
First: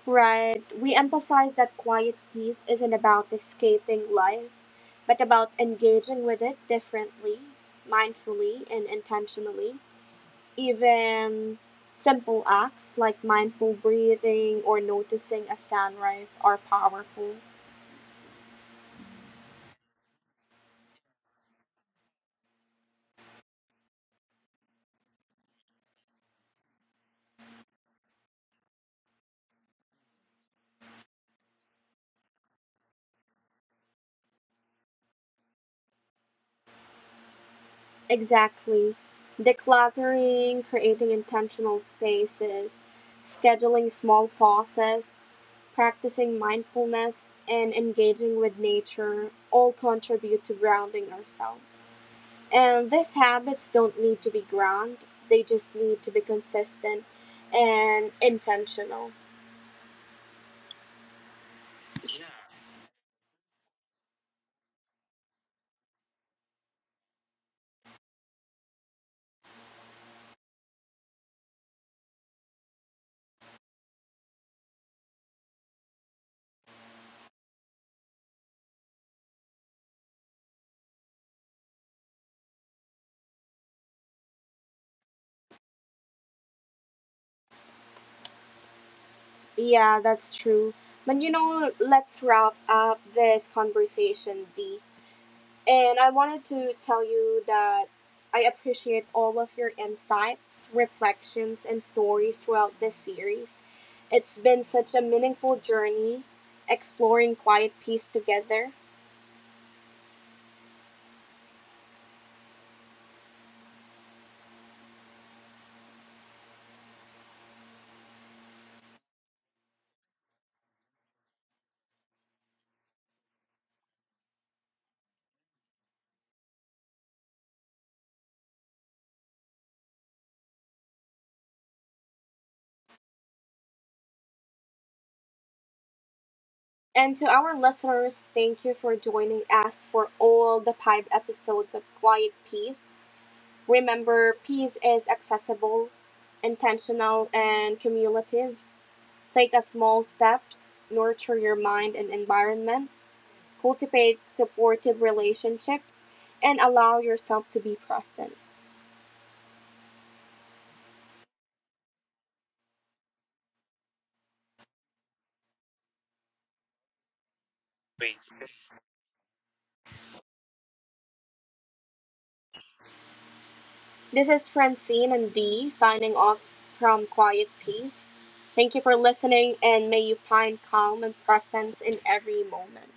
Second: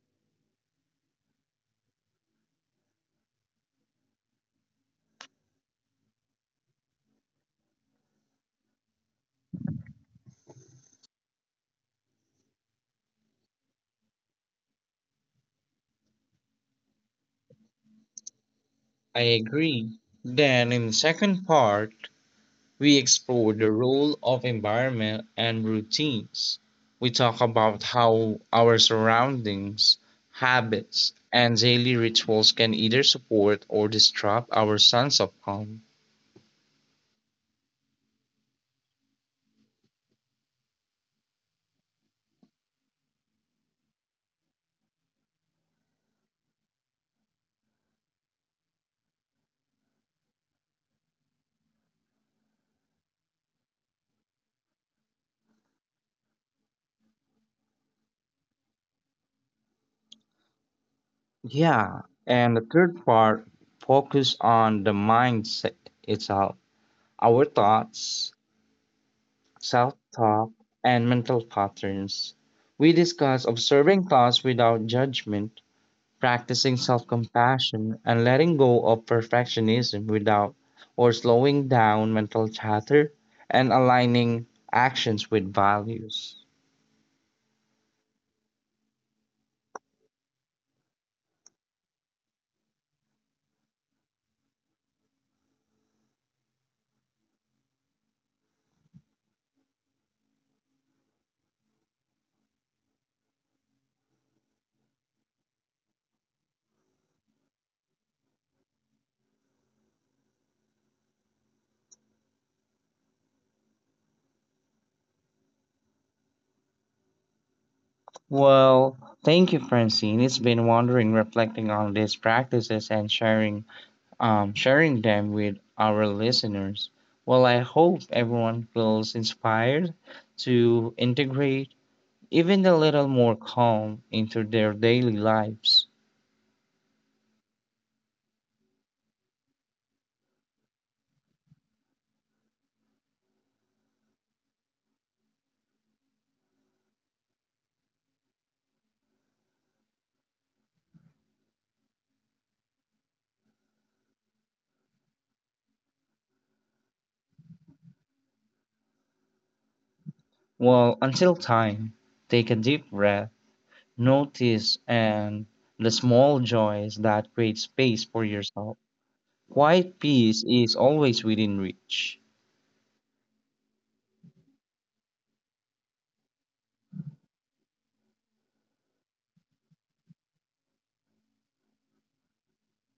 Speaker 2: Right, we emphasize that quiet peace isn't about escaping life, but about engaging with it differently, mindfully, and intentionally. Even simple acts like mindful breathing or noticing a sunrise are powerful.
Speaker 1: I agree. Then, in the second part, we explore the role of environment and routines. We talk about how our surroundings, habits, and daily rituals can either support or disrupt our sense of calm.
Speaker 2: Exactly. Decluttering, creating intentional spaces, scheduling small pauses, practicing mindfulness, and engaging with nature all contribute to grounding ourselves. And these habits don't need to be grand, they just need to be consistent and intentional.
Speaker 1: Yeah, and the third part focus on the mindset itself, our thoughts, self-talk, and mental patterns. We discuss observing thoughts without judgment practicing self compassion and letting go of perfectionism without or slowing down mental chatter and aligning actions with values.
Speaker 2: Yeah, that's true. But you know, let's wrap up this conversation, Dee. And I wanted to tell you that I appreciate all of your insights, reflections, and stories throughout this series. It's been such a meaningful journey exploring quiet peace together.
Speaker 1: Well, thank you, Francine. It's been wondering, reflecting on these practices and sharing them with our listeners. Well, I hope everyone feels inspired to integrate even a little more calm into their daily lives.
Speaker 2: And to our listeners, thank you for joining us for all the five episodes of Quiet Peace. Remember, peace is accessible, intentional, and cumulative. Take a small steps, nurture your mind and environment, cultivate supportive relationships, and allow yourself to be present.
Speaker 1: Well, until time, take a deep breath, notice and the small joys that create space for yourself. Quiet peace is always within reach.
Speaker 2: This is Francine and Dee signing off from Quiet Peace. Thank you for listening, and may you find calm and presence in every moment.